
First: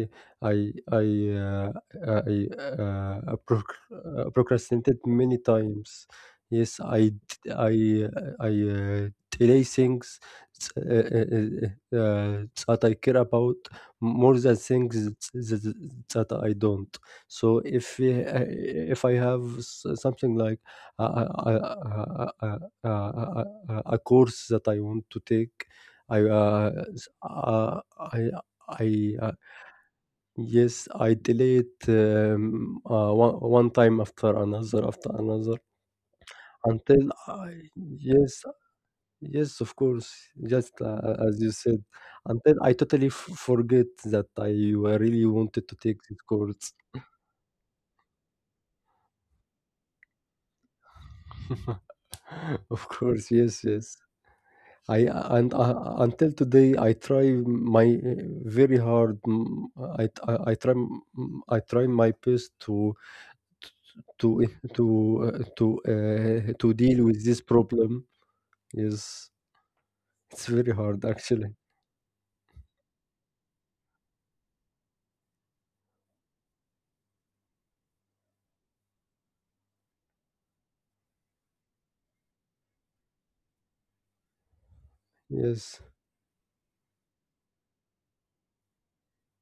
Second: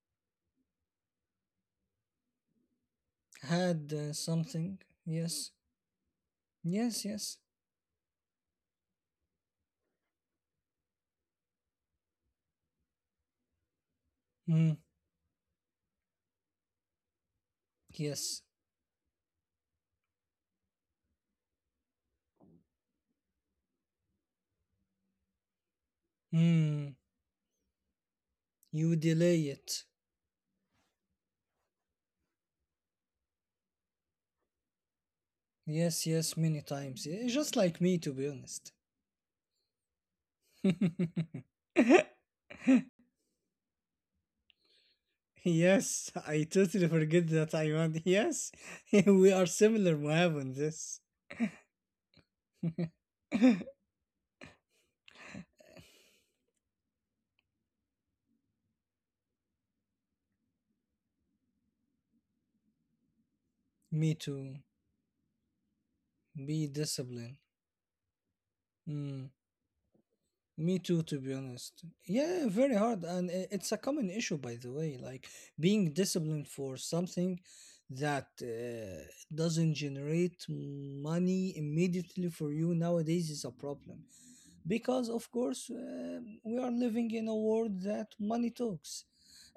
I, I, uh, I uh, proc- Had uh, uh, something? procrastinated many Yes. times. Yes, Yes, I, yes. d- I, I uh, delay things uh, uh, uh, uh, uh, that I care about more than Mm, things that, that that I don't. So if yes. uh, if I have s- something like I, I, uh, a, a a- a course that I want to take. I uh, Mm, s- uh, I you I delay uh, it. Yes, I delay it, um, uh, one, one time after another after another, Yes, yes, many times. until Yeah, just I, like me, to be yes, honest. yes, of course, just uh, as you said, until I totally f- forget that I really wanted to take Yes, this I course. totally forget that I want. Yes, we are similar, Muhammad, on this. Of course, yes, yes. I and uh, Until today, I try my uh, very hard. Mm, I, I I try, mm, I try my best to Me to too. to uh, to Be uh, to deal with disciplined. this problem. Mm. Yes, it's Me very too, to hard be actually. honest. Yeah, very hard. And i- it's a common issue, by the way, like being disciplined for something that uh, doesn't generate money immediately for you nowadays is a problem, because of course Yes. uh, we are living in a world that money talks.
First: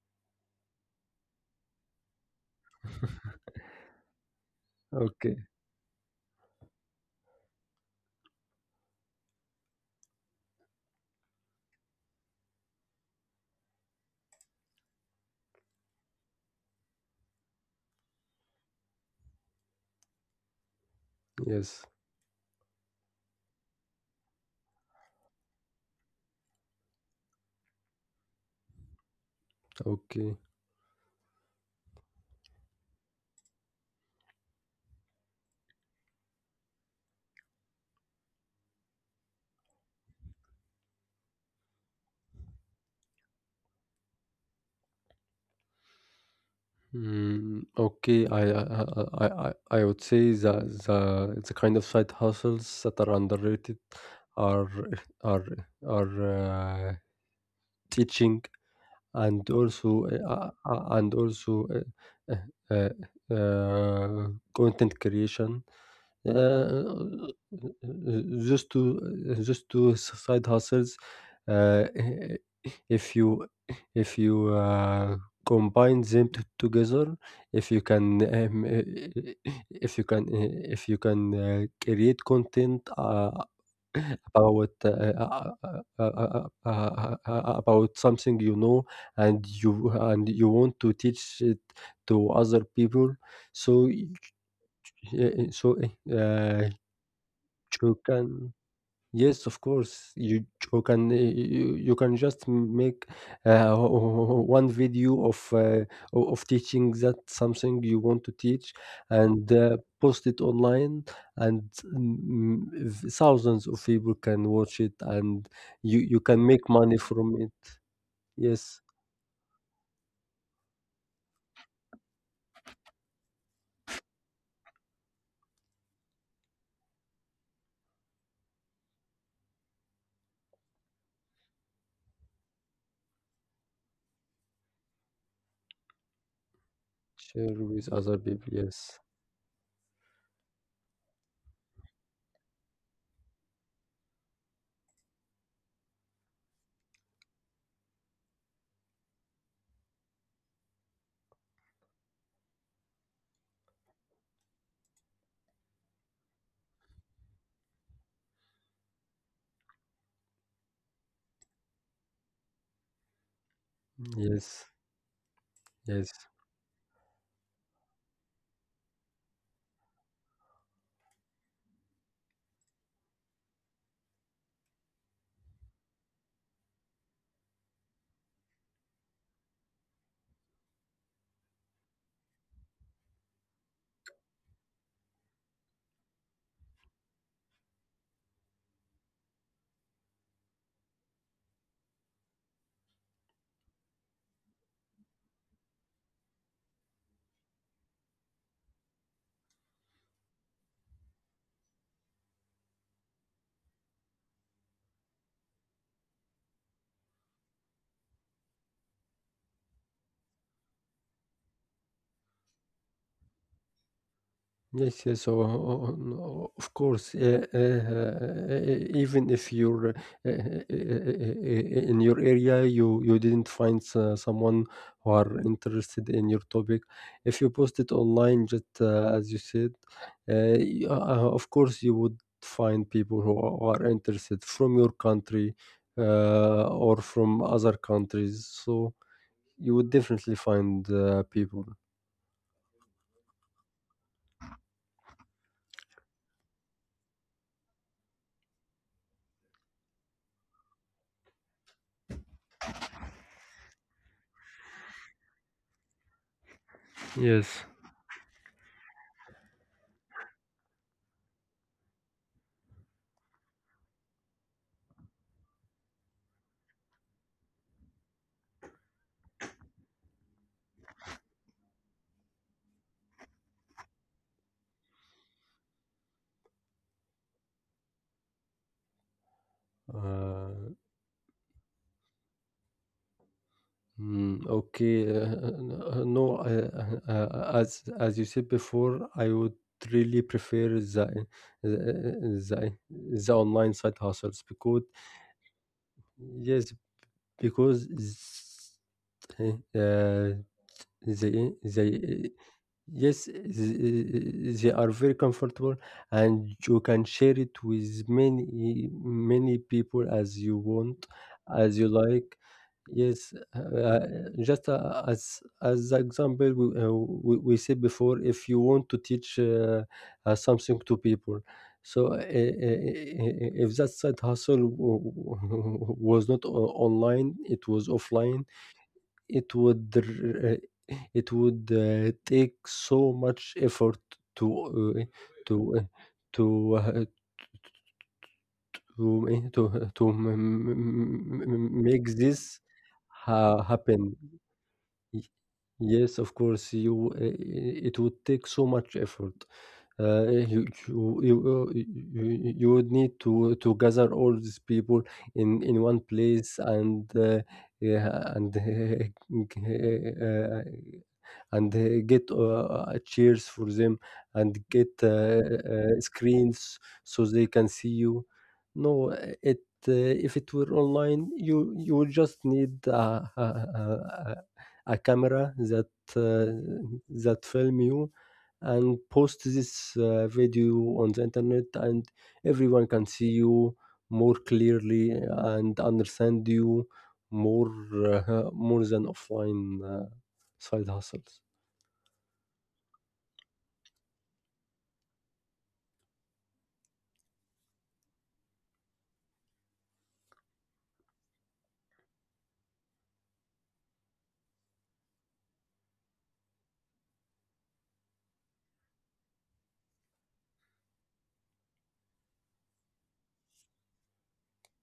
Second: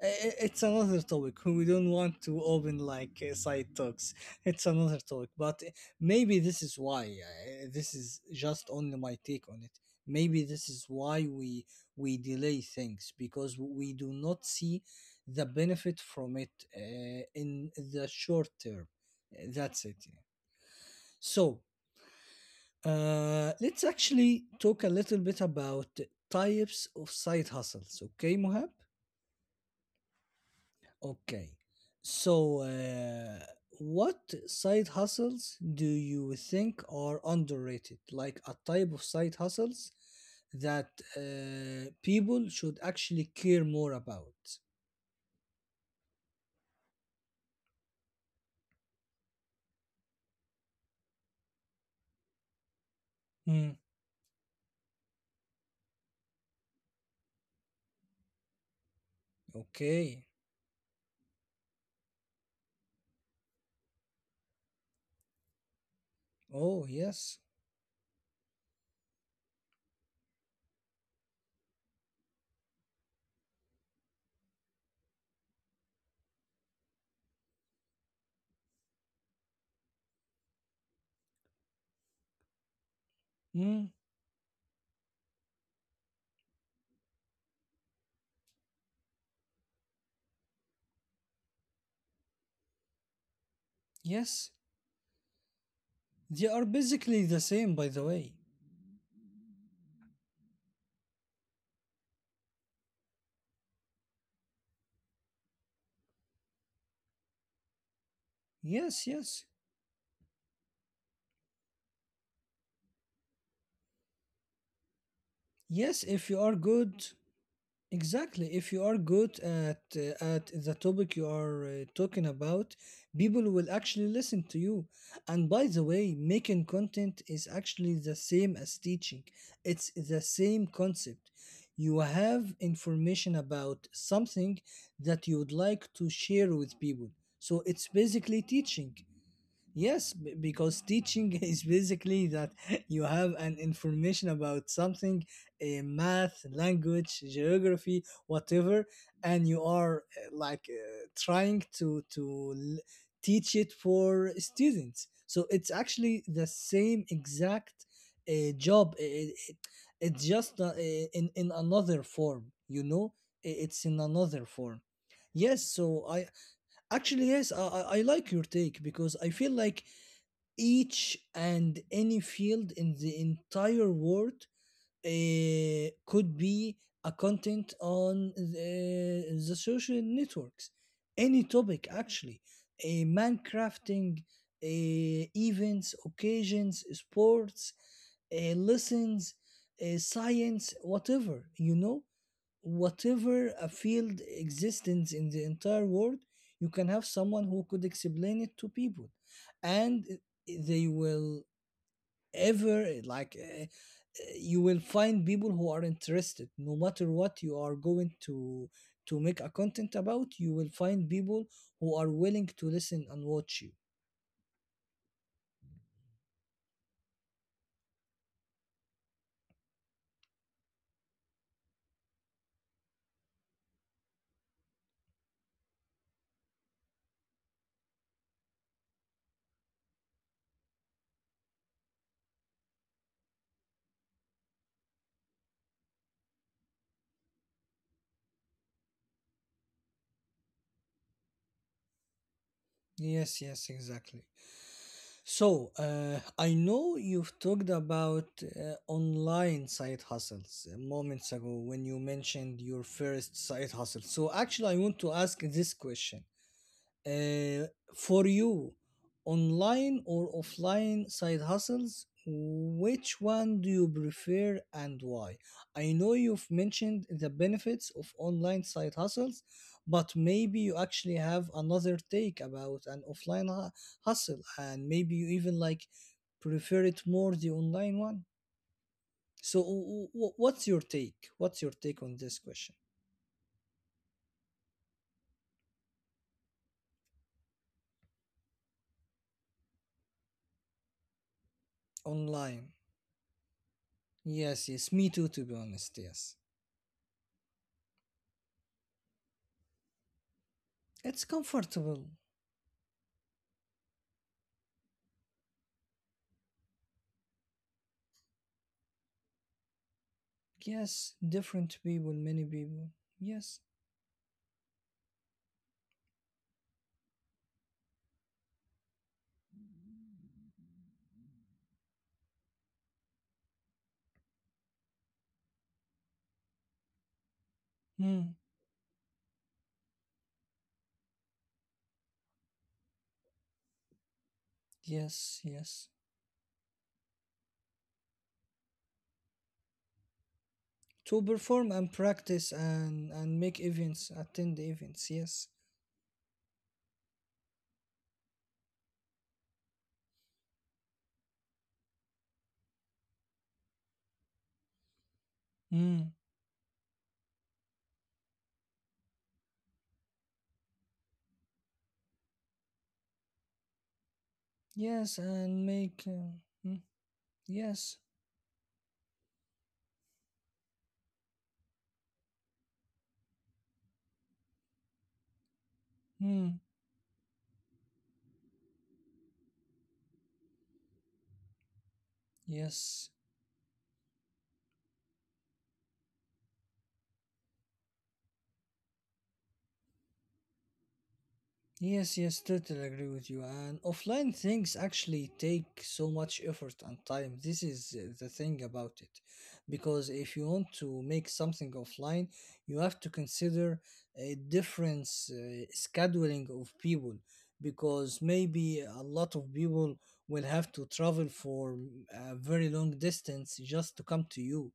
I- I- It's another topic we don't want to open, like uh, side talks. It's another topic, Okay. but uh, maybe this is why, uh, this is just only my take on it. Maybe this is why we we delay things, because we do not see the benefit from it uh, in the short term. Uh, that's it. So, Yes. uh, let's actually talk a little bit about types of side hustles. Okay, Mohab? Okay. Okay. So, uh, what side hustles do you think are underrated? Like a type of side hustles that uh, people should actually care more about? Mm, okay. I I, I I I would say the the the kind of side hustles that are underrated Hmm. are are are uh, teaching, and also Okay. uh, uh, and also uh, uh, uh, uh, content creation. Oh, uh, yes. just to just to side hustles, uh, if you if you uh, combine them t- together, if you can, um, if you can if you can uh, create content, uh, Hmm. about uh, uh, uh, uh, uh, uh, uh, uh, uh, uh, about something you know, and you and you want to teach it to other people, so y- Yes. uh, so eh, They uh, are basically the same, by you the way. can. Yes, of course. You you can uh, you, you can just m- make, uh, one video of, uh, o- of teaching that something you want to teach, Yes, and yes. uh, post it online, and mm, v- thousands of people can watch it, and you you Yes, can if you make are money good. from it. Exactly. Yes, If you are good at uh, at the topic you are uh, talking about, people will actually listen to you. And by the way, making content is actually the same as teaching. It's the same concept. You have information about something that you would like to share with people. share So with it's other people. basically Yes, teaching. Yes, b- because teaching is basically that you have an information about something, eh, math, language, geography, whatever, and you are, eh, like, uh, trying to to l- teach it for students. So it's actually the same exact uh, job. It, it, it's just, uh, eh, in in another form, you know. I- It's in another yes, form. Yes, yes. so I, actually, yes, I I I like your take, because I feel like each and any field in the entire world uh, could be a content on the, the social networks, any topic, actually, a man, crafting, uh, events, occasions, sports, uh, lessons, uh, science, whatever, you know whatever a field existence in the entire world. You can have someone who could explain it to people, and they will ever, like, uh, you will find people who are interested, no matter what you are going to to make a content about. You will find people who are willing to listen and watch you. Yes, yes. So, o- o- of course, uh, uh, uh, even if you're uh, uh, uh, in your area, you you didn't find, uh, someone who are interested in your topic. If you post it online, just uh, as you said, eh, uh, y- uh, of course you would find people who are who are interested from your country, uh, or from other countries. So you would definitely find, uh, people. Yes, yes, exactly. So, uh, I know you've talked about uh, online side hustles uh, moments ago when you mentioned your first side hustle. So, actually, I want to ask this question, Yes. uh, for you, online or offline side hustles, which one do you prefer and why? I know you've mentioned the benefits of online side hustles, but maybe you actually have another take about an offline hu- hustle, and maybe you even, like, prefer it more the online one. So, w- w- Uh, what's your take? What's your take on this question? Mm, okay. Uh, uh, uh, no, uh, uh, uh, as as you said before, I would really prefer the the the, Online. the online side hustles Yes, because, yes, me too, to be honest. Yes, yes, because, s- uh, they it's comfortable. they yes, th- they are very comfortable, and you can share it with many many people as you want, Yes, as you different people, like. many people. Yes, Yes. uh, just uh, as as the example we, uh, we, we said before, if you want to teach uh, uh, something to people, so uh, uh, uh, if that side hustle w- w- was not o- online, it was offline, Hmm. it would r- uh, it would uh, take so much effort to uh, Yes, to uh, yes. to uh, to uh, to uh, to m- m- To m- m- perform make and this practice, and and ha- make happen. events, attend the Y- events. Yes. Yes, of course, you uh, it would take so much effort. Uh, you, you, you, uh, you you would need to to gather all these people in in one Hmm. place, and uh, yeah, and uh, and uh, get, uh, chairs for them, and get uh, Yes, and uh, make. Uh, screens Mm, so they can see yes. you. No, it uh, if it were online, you you would just need, uh, uh, uh, a camera that, uh, Hmm. that film you, and post this, uh, video on the internet, and everyone can Yes. see you more clearly and understand you more uh, more than offline, uh, side hustles. Yes, yes, totally agree with you. And offline things actually take so much effort and time. This is uh, the thing about it. Because if you want to make something offline, you have to consider a difference uh, scheduling of people. Because maybe a lot of people will have to travel for a very long distance just to come to you.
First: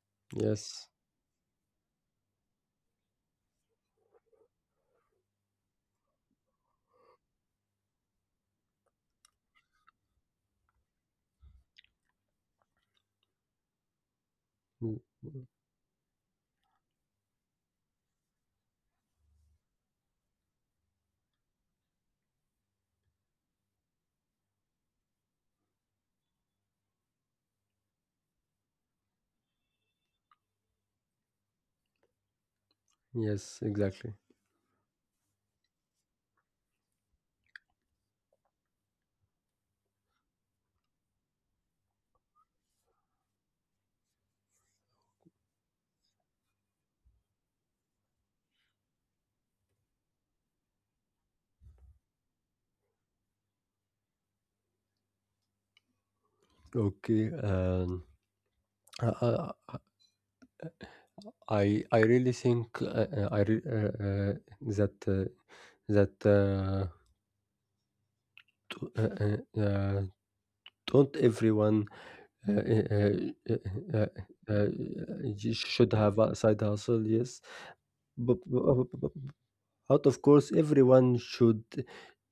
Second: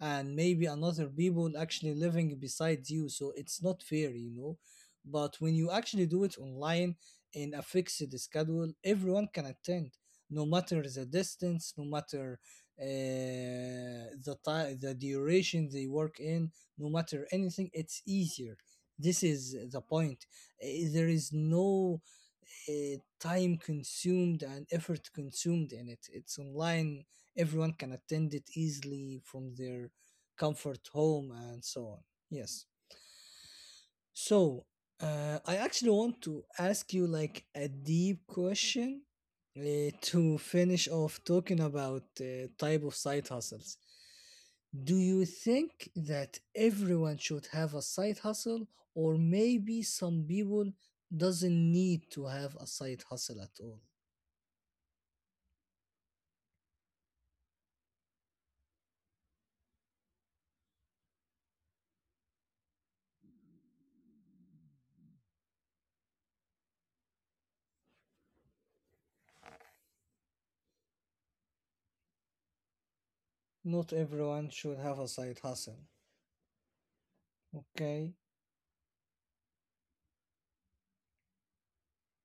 And maybe Yes. another people actually living beside you. So it's not fair, you know But when you actually do it online in a fixed schedule, everyone can attend, no matter the distance, no matter uh, the time, the Mm, duration they work in, no matter anything. It's easier. This is the point. Eh, There is no uh, time consumed and effort consumed in it. It's online. Everyone can attend it easily from their comfort home and so on. Yes. yes, exactly. So, uh, I actually want to ask you, like, a deep question uh, to finish off talking about uh, type of side hustles. Do you think that everyone should have a side hustle, or maybe some people doesn't need to have a side hustle at all? Okay, um, I, I I I really think, uh, uh, I re- uh, uh, that uh, that uh, t- uh, uh, uh, don't everyone, Uh, uh, uh, Not uh, everyone uh, should have a side you should hustle. have a side hustle, yes. Okay. But, but, out of course, everyone should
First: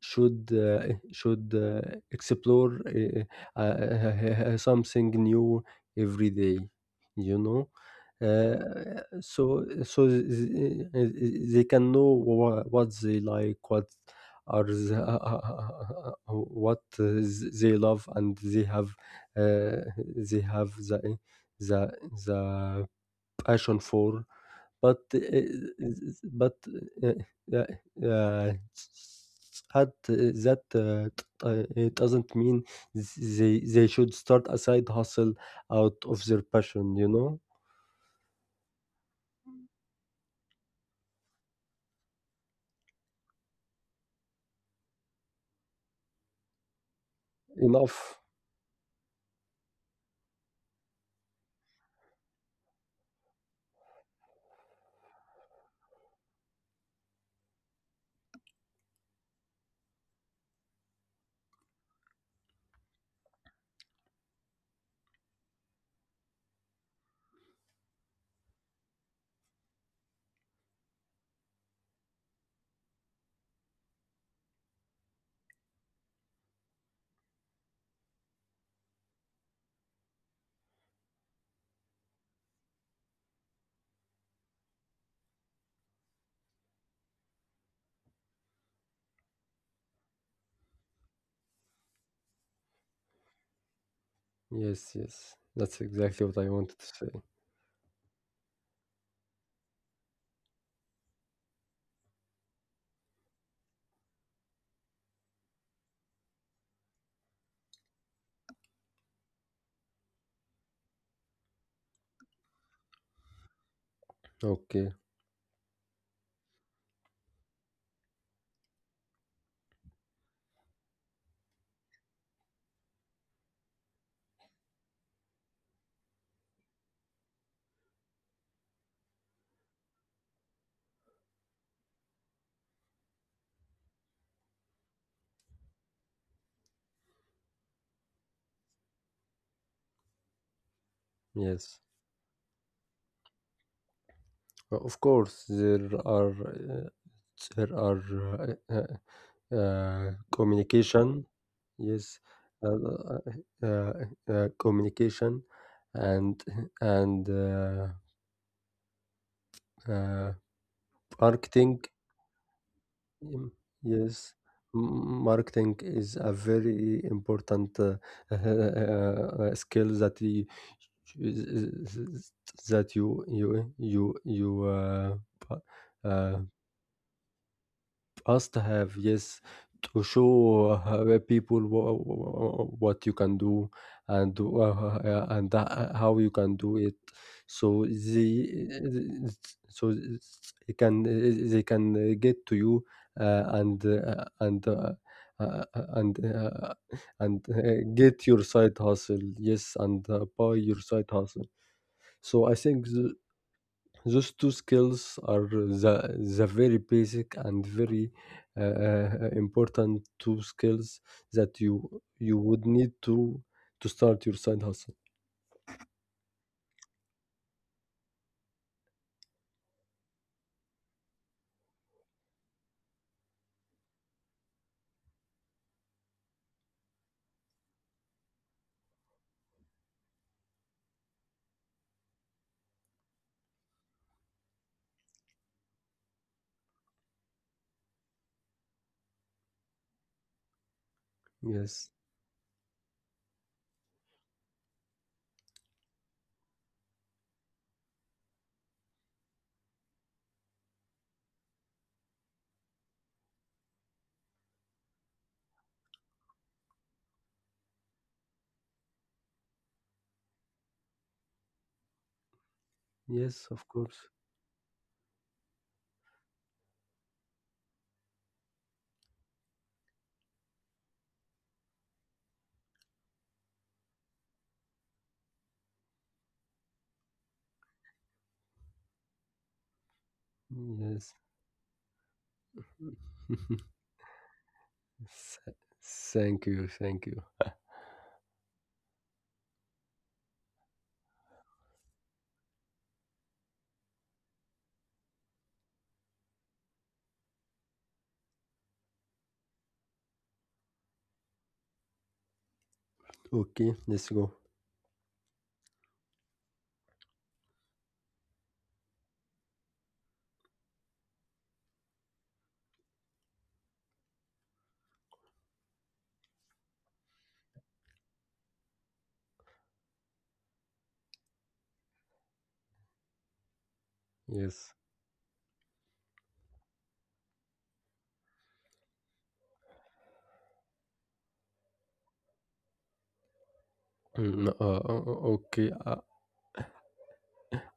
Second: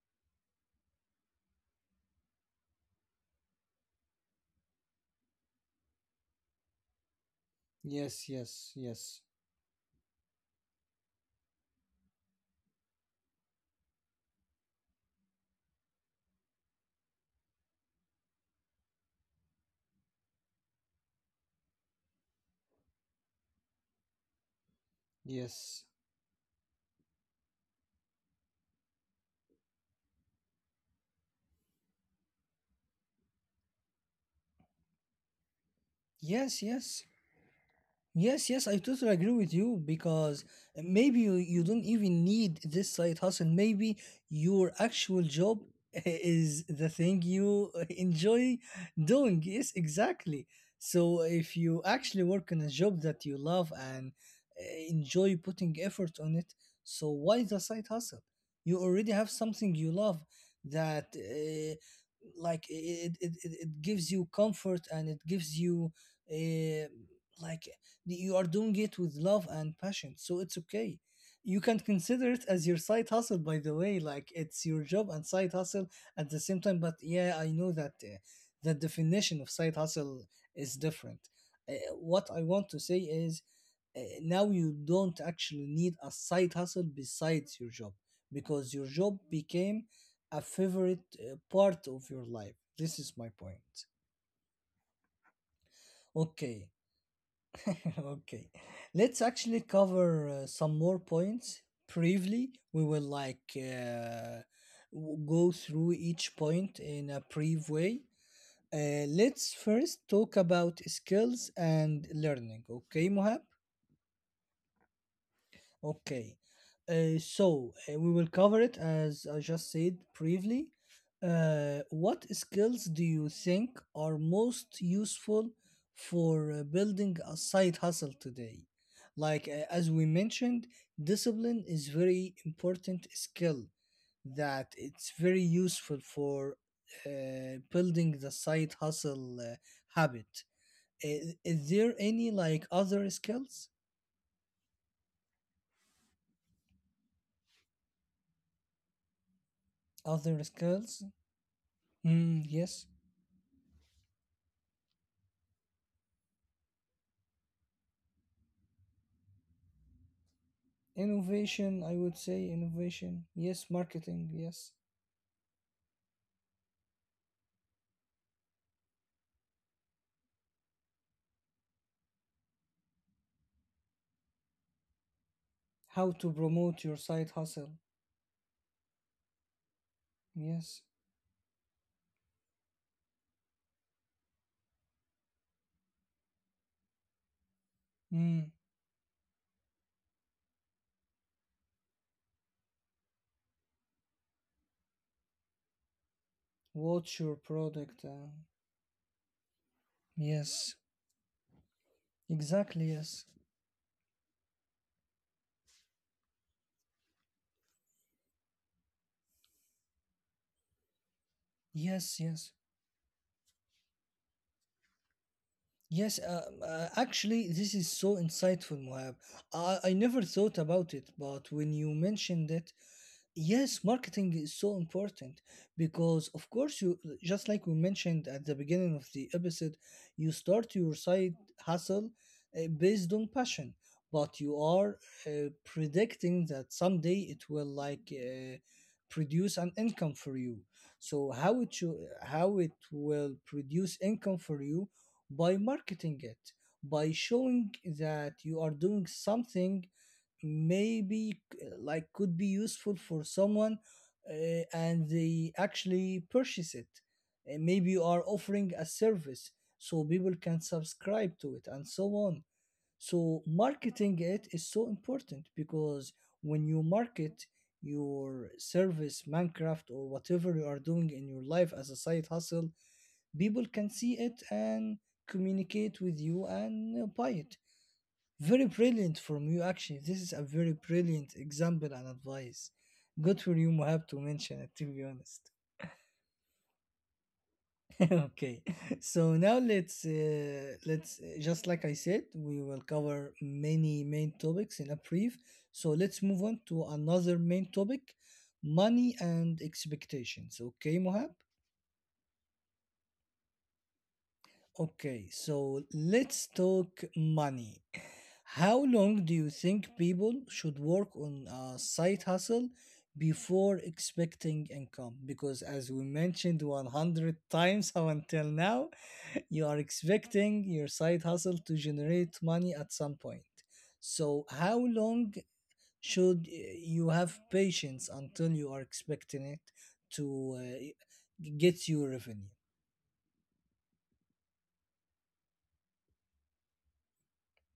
should uh, should uh, explore, uh, uh, something new every day. You know, Yes. uh, Yes. Yes. so so th- th- they can know, wha- what they like, what are the, what uh, th- they love, and they have uh, they have the the the passion for, but, eee, Yes. but, uh, yeah, yeah, had that, uh, uh, it doesn't mean they they should start a side hustle out of their Yes. passion, Yes. you know? Yes, yes, I totally agree with you, because maybe you, you don't even need this side hustle. Maybe your actual job is the thing you Enough. enjoy doing. Yes, exactly. So if you actually work in a job that you love and, eh, enjoy putting effort on it, so why the side hustle? You already have something you love that, uh, like, it, it, it, it gives you comfort, and it gives you, uh, like, you are doing it with love and passion, so it's okay. You can consider it as your side hustle, by the way. Like, it's your job and side hustle at the same time. But yeah, I know that uh, the definition of side hustle is different, uh, what I want to say is, uh, now you don't actually need a side hustle besides your job, because your job became a favorite uh, part of your life. This is my point. Yes, yes. That's exactly what I Okay. wanted to say. Okay, let's actually cover uh, some more points briefly. We will, like, uh, w- go through each point in a brief way. Uh, let's first talk about skills and learning. Okay, Mohab? Okay. Okay, uh, so uh, we will cover it as I just said, briefly. Uh, what skills do you think are most useful for uh, building a side hustle today? Like, uh, as we mentioned, discipline is very important skill that it's very useful for uh, building the side hustle uh, habit. I- Is there Yes. any, like, other skills? O of course, there are, uh, there are, uh Uh, Other skills? communication, yes, Mm, yes. uh, uh, uh, uh, uh, communication, and and uh, uh, Innovation, marketing. I would say innovation. Mm, Yes, marketing. yes, Yes. m- marketing is a very important, uh, uh, skill that you that you you you you uh, How to uh, promote your side hustle. us to have, yes, to Yes. show, uh, people, wha- wha- what you can do, and uh, uh, uh, and uh, how you can do it, so the, Mm. so they can they can get to you, uh, and uh, and uh, uh, uh, and uh, What's your and uh, product? Uh, get your side hustle, yes, and uh, buy Yes. your side hustle. So I Exactly. think Yes. those two skills are the, the very basic and very uh, uh, uh, important two skills that you Yes. Yes. you would need to to start your side hustle. Yes. Uh, uh, actually, this is so insightful, Moab. I, I never thought about it, but when you mentioned it, yes, marketing is so important, because, of course, you, just like we mentioned at the beginning of the episode, you start your side hustle uh, based on passion, but you are uh, predicting that someday it will, like, uh, produce an income for you. So how it should, Yes, how it will produce income for you, by marketing it, by showing that you are doing something maybe c- like could be useful for someone, uh, and they actually purchase it. Uh, maybe you are offering a service, so people can subscribe to it and so on. So yes, of course, marketing it is so important, because when you market your service, minecraft, or whatever you are doing in your life as a side hustle, people can see it and communicate with you, and uh, buy it. Very brilliant from you, actually. This is a very yes. brilliant example and advice. Good for you, Mohab, to mention it. To be honest. Th- Thank you, thank you. Okay, so now let's uh, let's uh, just like I said, we will cover many main topics in a brief. So let's move on to another main topic, money and expectations. Okay, Mohab. Okay, let's go. Okay, so let's talk money. How long do you think people should work on a side hustle before expecting income? Because as we mentioned one hundred times up until now, you are expecting your side hustle to generate money at some point. So Yes. how long should, uh, you have patience until you are expecting it to uh, get you revenue? Mm, uh, uh, uh, okay, uh,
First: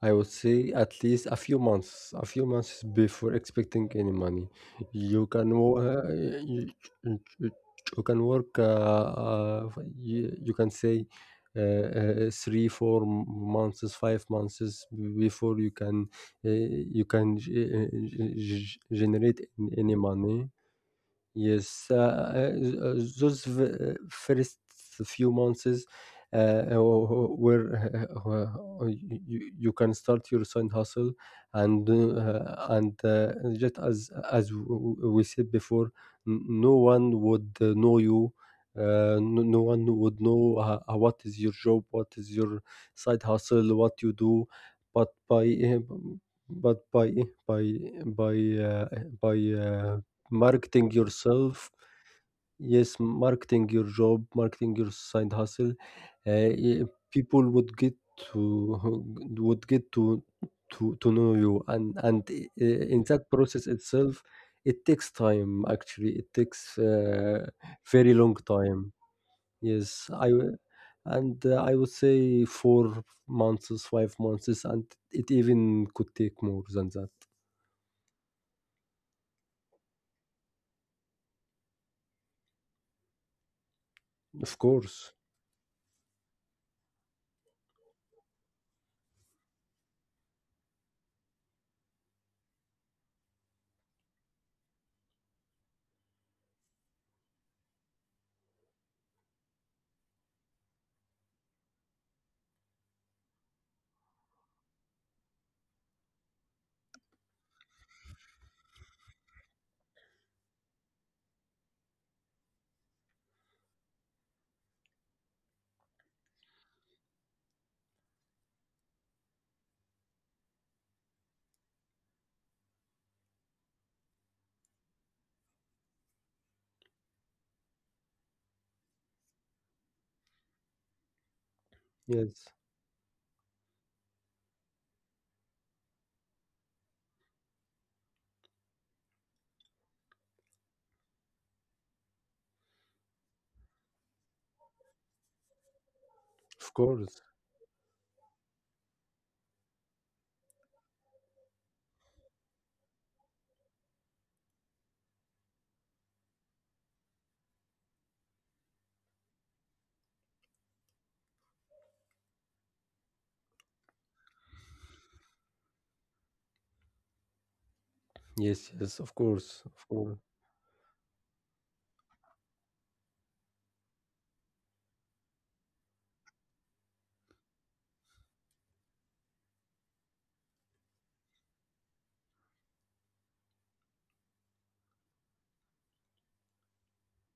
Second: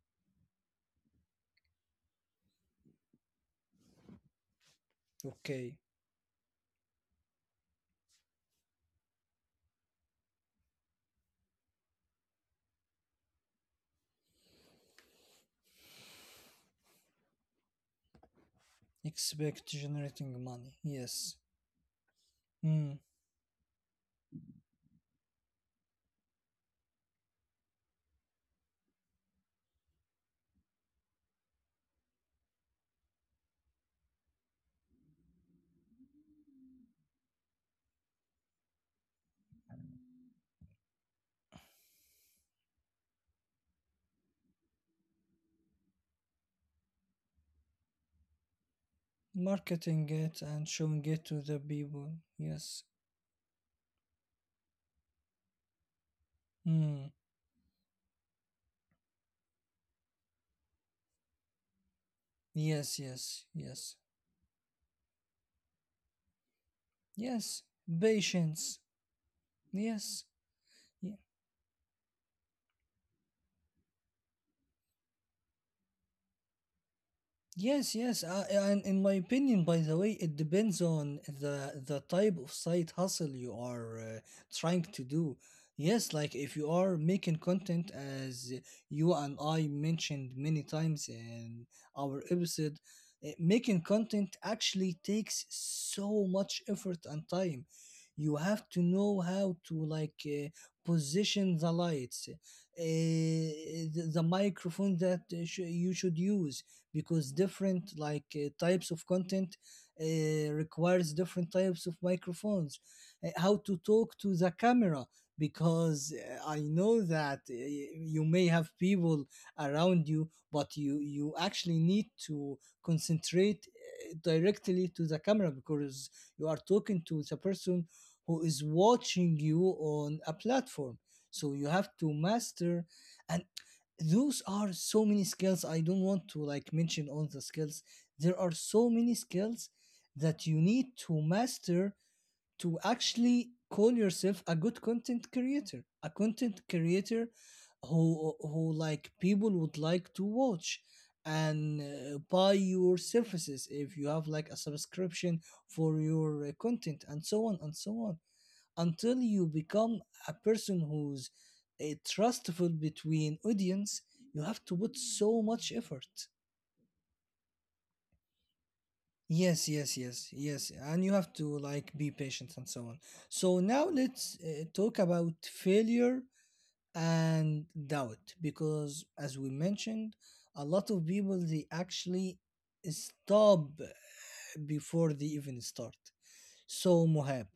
I would say at least a few months, a few months before expecting any money. You can Okay. wo- uh, you, you, you you can work. Uh, uh, you, you can say, uh, uh, three, four m- months, five months before you can, uh, you can g- uh, g- g- generate Expect any generating money. money, yes. Yes, uh, uh, Mm. uh, those v- uh, first few months, uh, where, uh, you, you can start your side hustle, and uh, and uh, just as as w- w- we said before, n- no one would, uh, know you. Uh, no, no one would know, uh, uh, what is your job, what is your side hustle, what you do, but by uh, b- but by eh, by by uh, by uh, Marketing it and marketing showing it to the yourself, people, yes. yes, marketing your job, marketing your side hustle. uh, y- Mm. People would get to, would get to to to know you, and and uh, Yes, in yes, that process yes. itself it takes time, actually it takes, Yes, uh, very long patience. time. Yes. Yes, I w- Yeah. and uh, I would say four months, five months, and it even could take more than that, Yes, yes, uh, and in my opinion, by the way, it depends on the the type of side hustle you are uh, of trying to course. do. Yes, like if you are making content, as you and I mentioned many times in our episode, eh, making content actually takes so much effort and time. You have to know how to like uh, position the lights, uh, the, the microphone that uh, sh- you should use, because different like uh, types of content uh, requires different types of microphones. Uh, how to talk to the camera, because uh, I know that uh, you may have people around you, but you you actually need to concentrate uh, directly to the camera, because you are talking to the person who is watching you on a platform. So you have to Yes, master, and those are so many skills. I don't want to like mention all the skills. There are so many skills that you need to master to actually call yourself a good content creator, a content of creator course. who who like people would like to watch and uh, buy your services if you have like a subscription for your uh, content, and so on and so on, until you become a person who's uh, trustful between audience. You have to put so much effort. Yes, yes, of Yes, course, yes, of yes, course. yes, and you have to like be patient and so on. So now let's uh, talk about failure and doubt, because as we mentioned, a lot of people they actually stop before they even start. So Mohab,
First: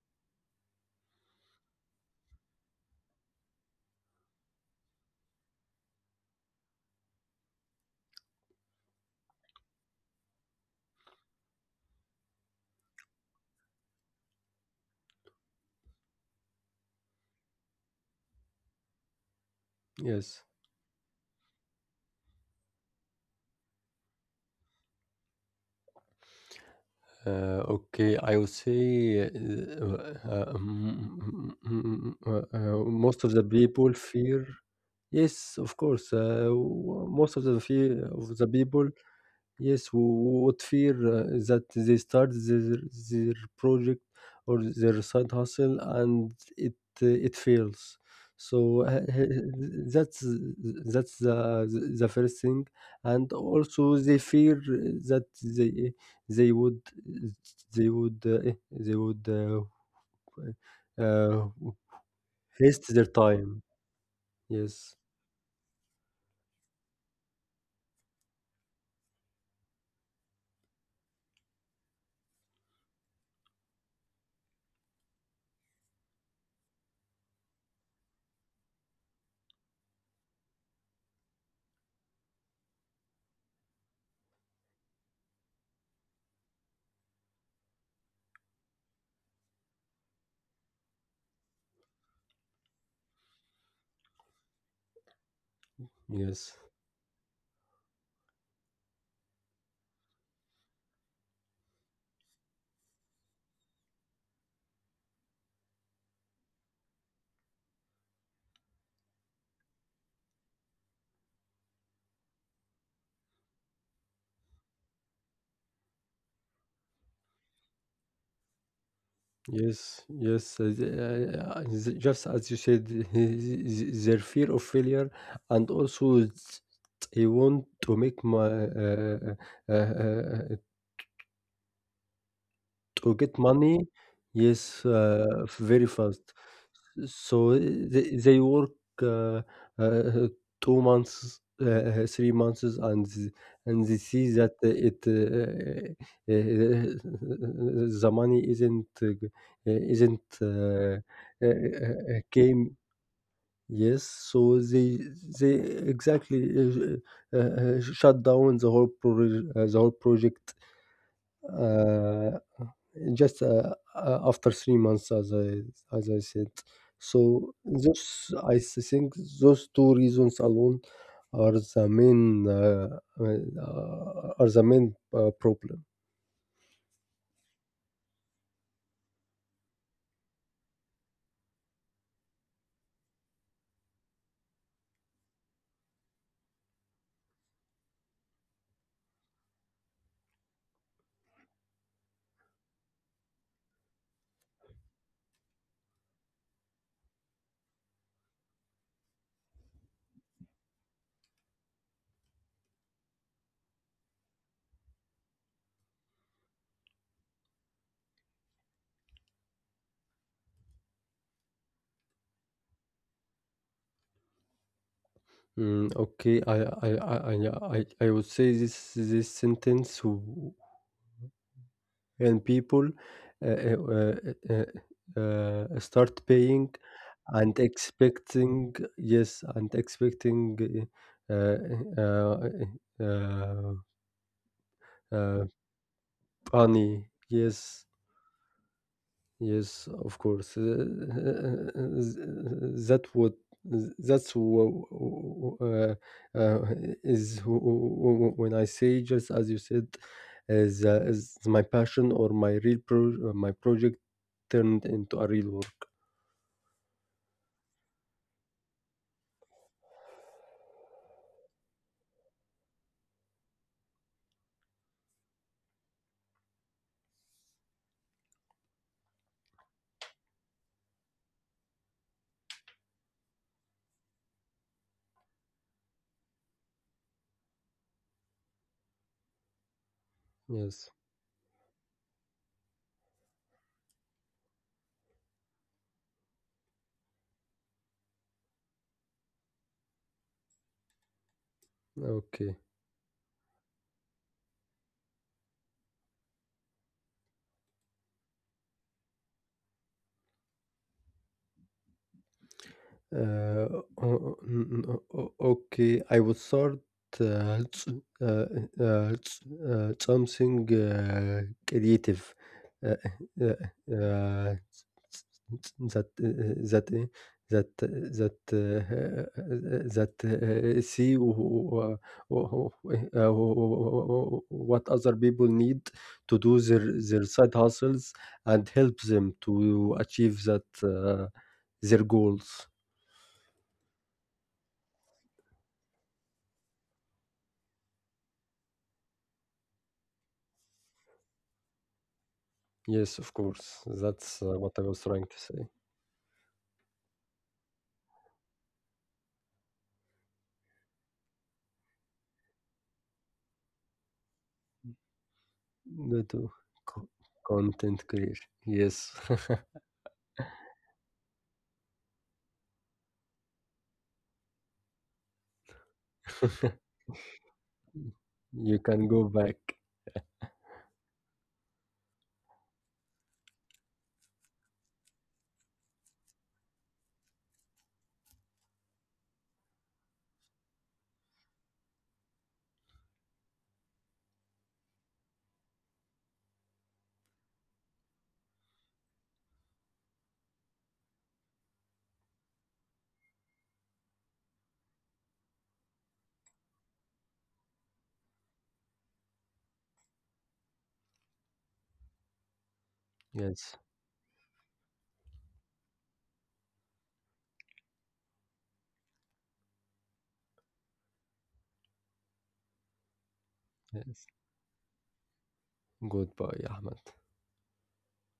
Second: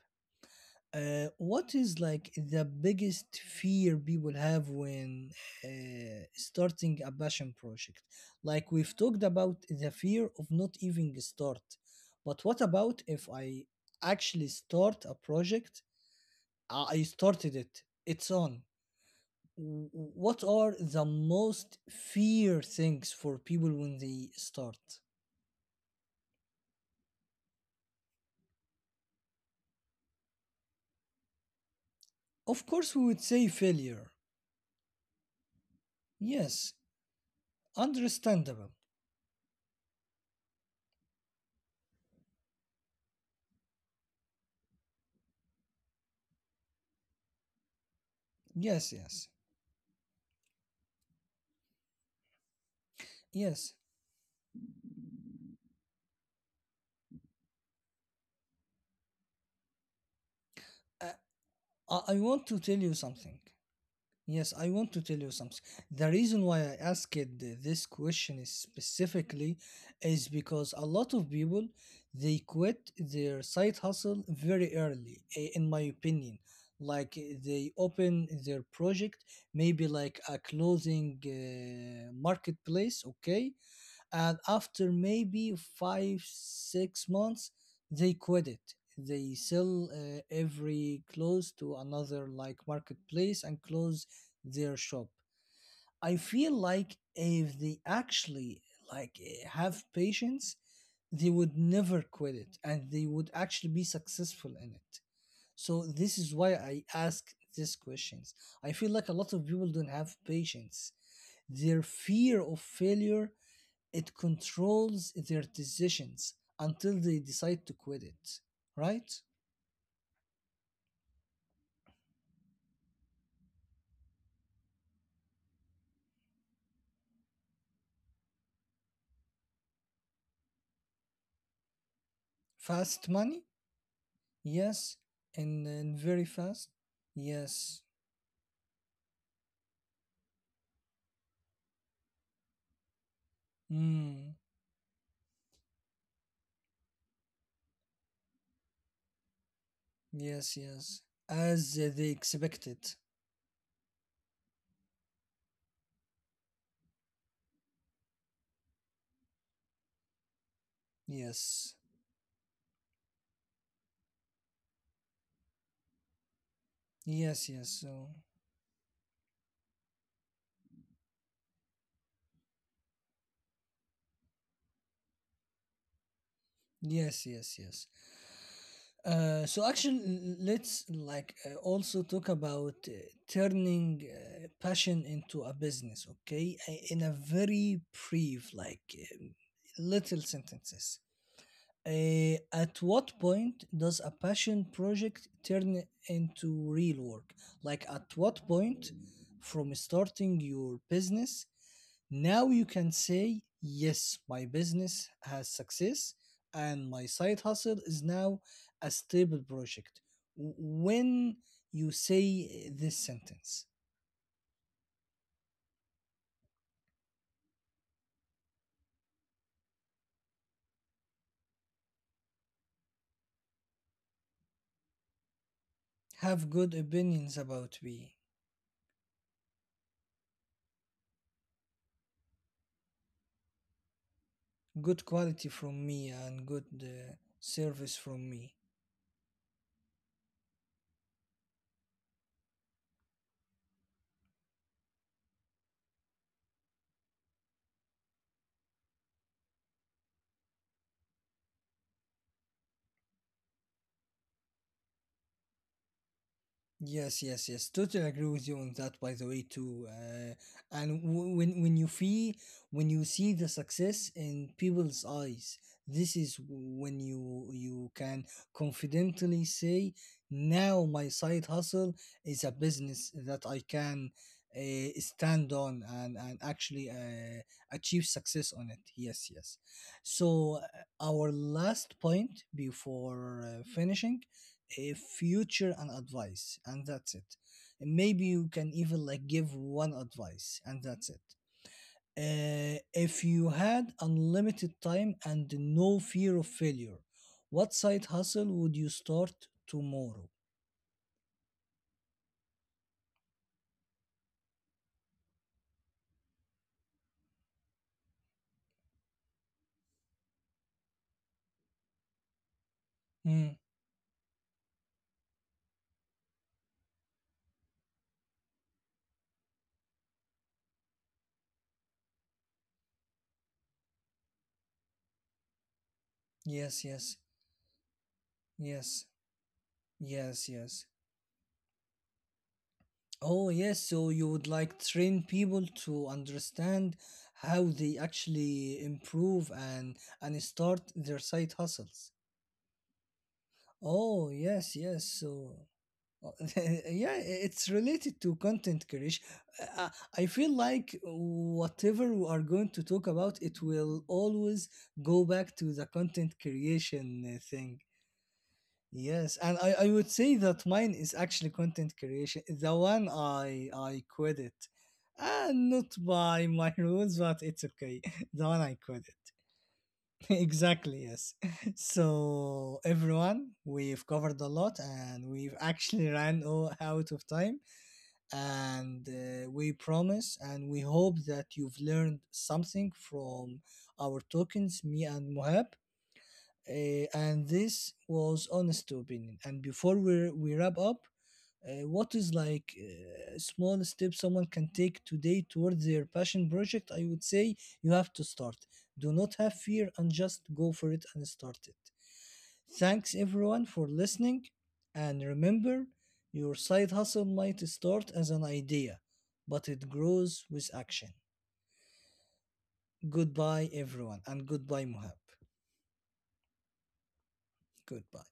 Uh, what is like the biggest fear people have when uh, starting a passion project? Like we've talked about the fear of not even start, but what about if I actually start a project? I I started it. It's on. W- Yes. What are the most fear things for people when they start? Uh, okay, I would say, uh, uh, uh, mm, mm, mm, mm, uh, Of uh, uh, course, we would most of the say people failure. fear. Yes, of course. Uh, Yes, w- Most of the fear of the understandable. people. Yes, wh- what fear, uh, that they start their, their project or their side hustle and it uh, it fails. So, Yes, uh, yes, that's that's the, the first thing, and yes. also they fear that they they would they would uh, they would uh, Uh, uh, I, I want to tell you waste their something. time. Yes, I want to Yes, tell you something. The reason why I asked th- this question is specifically is because a lot of people they quit their side hustle very early, i- in my opinion. Like they open their project, maybe like a clothing uh, marketplace, okay, and after maybe five six months they quit it. They sell uh, every clothes to another like marketplace and close their shop. I feel yes. like if they actually like eh, have patience, they would never quit it and they would actually be successful in it. So this is why I ask these questions. I feel like a lot of people don't have patience. Their fear of failure, it controls their decisions until they decide to quit it, right? Yes, yes, uh, th- uh, th- just as you said, their fear of failure, and also, th- they want to make my, uh, uh, uh, uh, to Fast get money? money, yes, Yes. uh, And, very and fast. very fast? So uh, Yes. they, they work, uh, uh, two months, uh, uh, three months, and th- and they see Mm, that, uh, it uh, uh, uh, the money isn't, uh, g- uh, isn't, yes, uh, yes. uh, As they uh, came. expected. Yes, so they they exactly, uh, uh, uh, shut down the whole pro- uh, the whole project. Yes. Uh, just uh, uh, after three months, as I, as I said. So Yes, yes. So, those I s- think those two reasons alone are the main, uh, uh, uh, are the main uh, problem. yes, yes, yes. Uh, so actually, let's like uh, also talk about uh, turning uh, passion into a business, okay? I- In a very brief, like um, little sentences. Uh, at what point does a passion project turn into real work? Like, at what point from starting your business now you can say, yes, my business has success and my side hustle is now a stable project. When you say this sentence, Mm, okay. I I, I I I I would say this, this sentence w- when people, uh, uh, uh, uh, uh, start have paying good opinions and about me, expecting, yes, and expecting, uh, uh, uh, good Uh, quality from me, and good Pani, uh, yes, service from me. yes, of course. Uh, that would that's, wh- uh, uh, is wh- wh- when I say, just as you said, is, uh, is my passion, or my real, pro uh, my project turned into a real work. Yes, yes, yes. Totally agree with you on that. By the way, too, uh, and w- when when you feel, when you see the success in people's eyes, this is when you you can confidently say, now my side hustle is a business that I can uh, stand on and and actually uh, achieve success on it. Yes, yes. So Yes. uh, our last point before uh, finishing, a future and advice, and that's it. Maybe you can even like give one advice and that's it. Okay. Uh, if you had unlimited time and no fear of failure, what side hustle would you start tomorrow? Uh, o- n- n- o- okay, I would start, uh, s- uh, uh, s- uh, something, uh, creative, uh, Hmm. uh, uh, s- s- s- that uh, that uh, that uh, that uh, uh, that uh, see, wh- wh- wh- uh, what other people need to do their Yes, their yes, side hustles, and help yes, them to achieve yes, that, yes. uh, their goals. Oh yes, so you would like train people to understand how they actually improve and and start their side hustles. Yes, of course. Oh, That's, uh, what I yes, was yes. trying to So say. Uh, yeah, it's related to content creation. Uh, I feel like whatever we are going to talk about, it will always go back to the Go to content co- creation uh, thing. content creation. Yes. Yes, and I, I would say that mine is actually content creation. The one I I quit it. Uh, not by my rules, but it's okay. The one You I can quit go it. back. Exactly, yes. So, everyone, we've covered a lot and we've actually ran o- out of time, and uh, we promise and we hope that you've learned something from our tokens, me and Mohab. Uh, and this was honest opinion. And before we we wrap up, uh, what is like uh, small step someone can take today towards their passion project? I would say you have to start. Do not have fear and just go for it and start it. Thanks everyone Yes. for listening, and remember, your side hustle might start as an idea, but it grows with action. Goodbye, Yes. everyone, and goodbye, Muhab. Goodbye, Ahmed. Goodbye.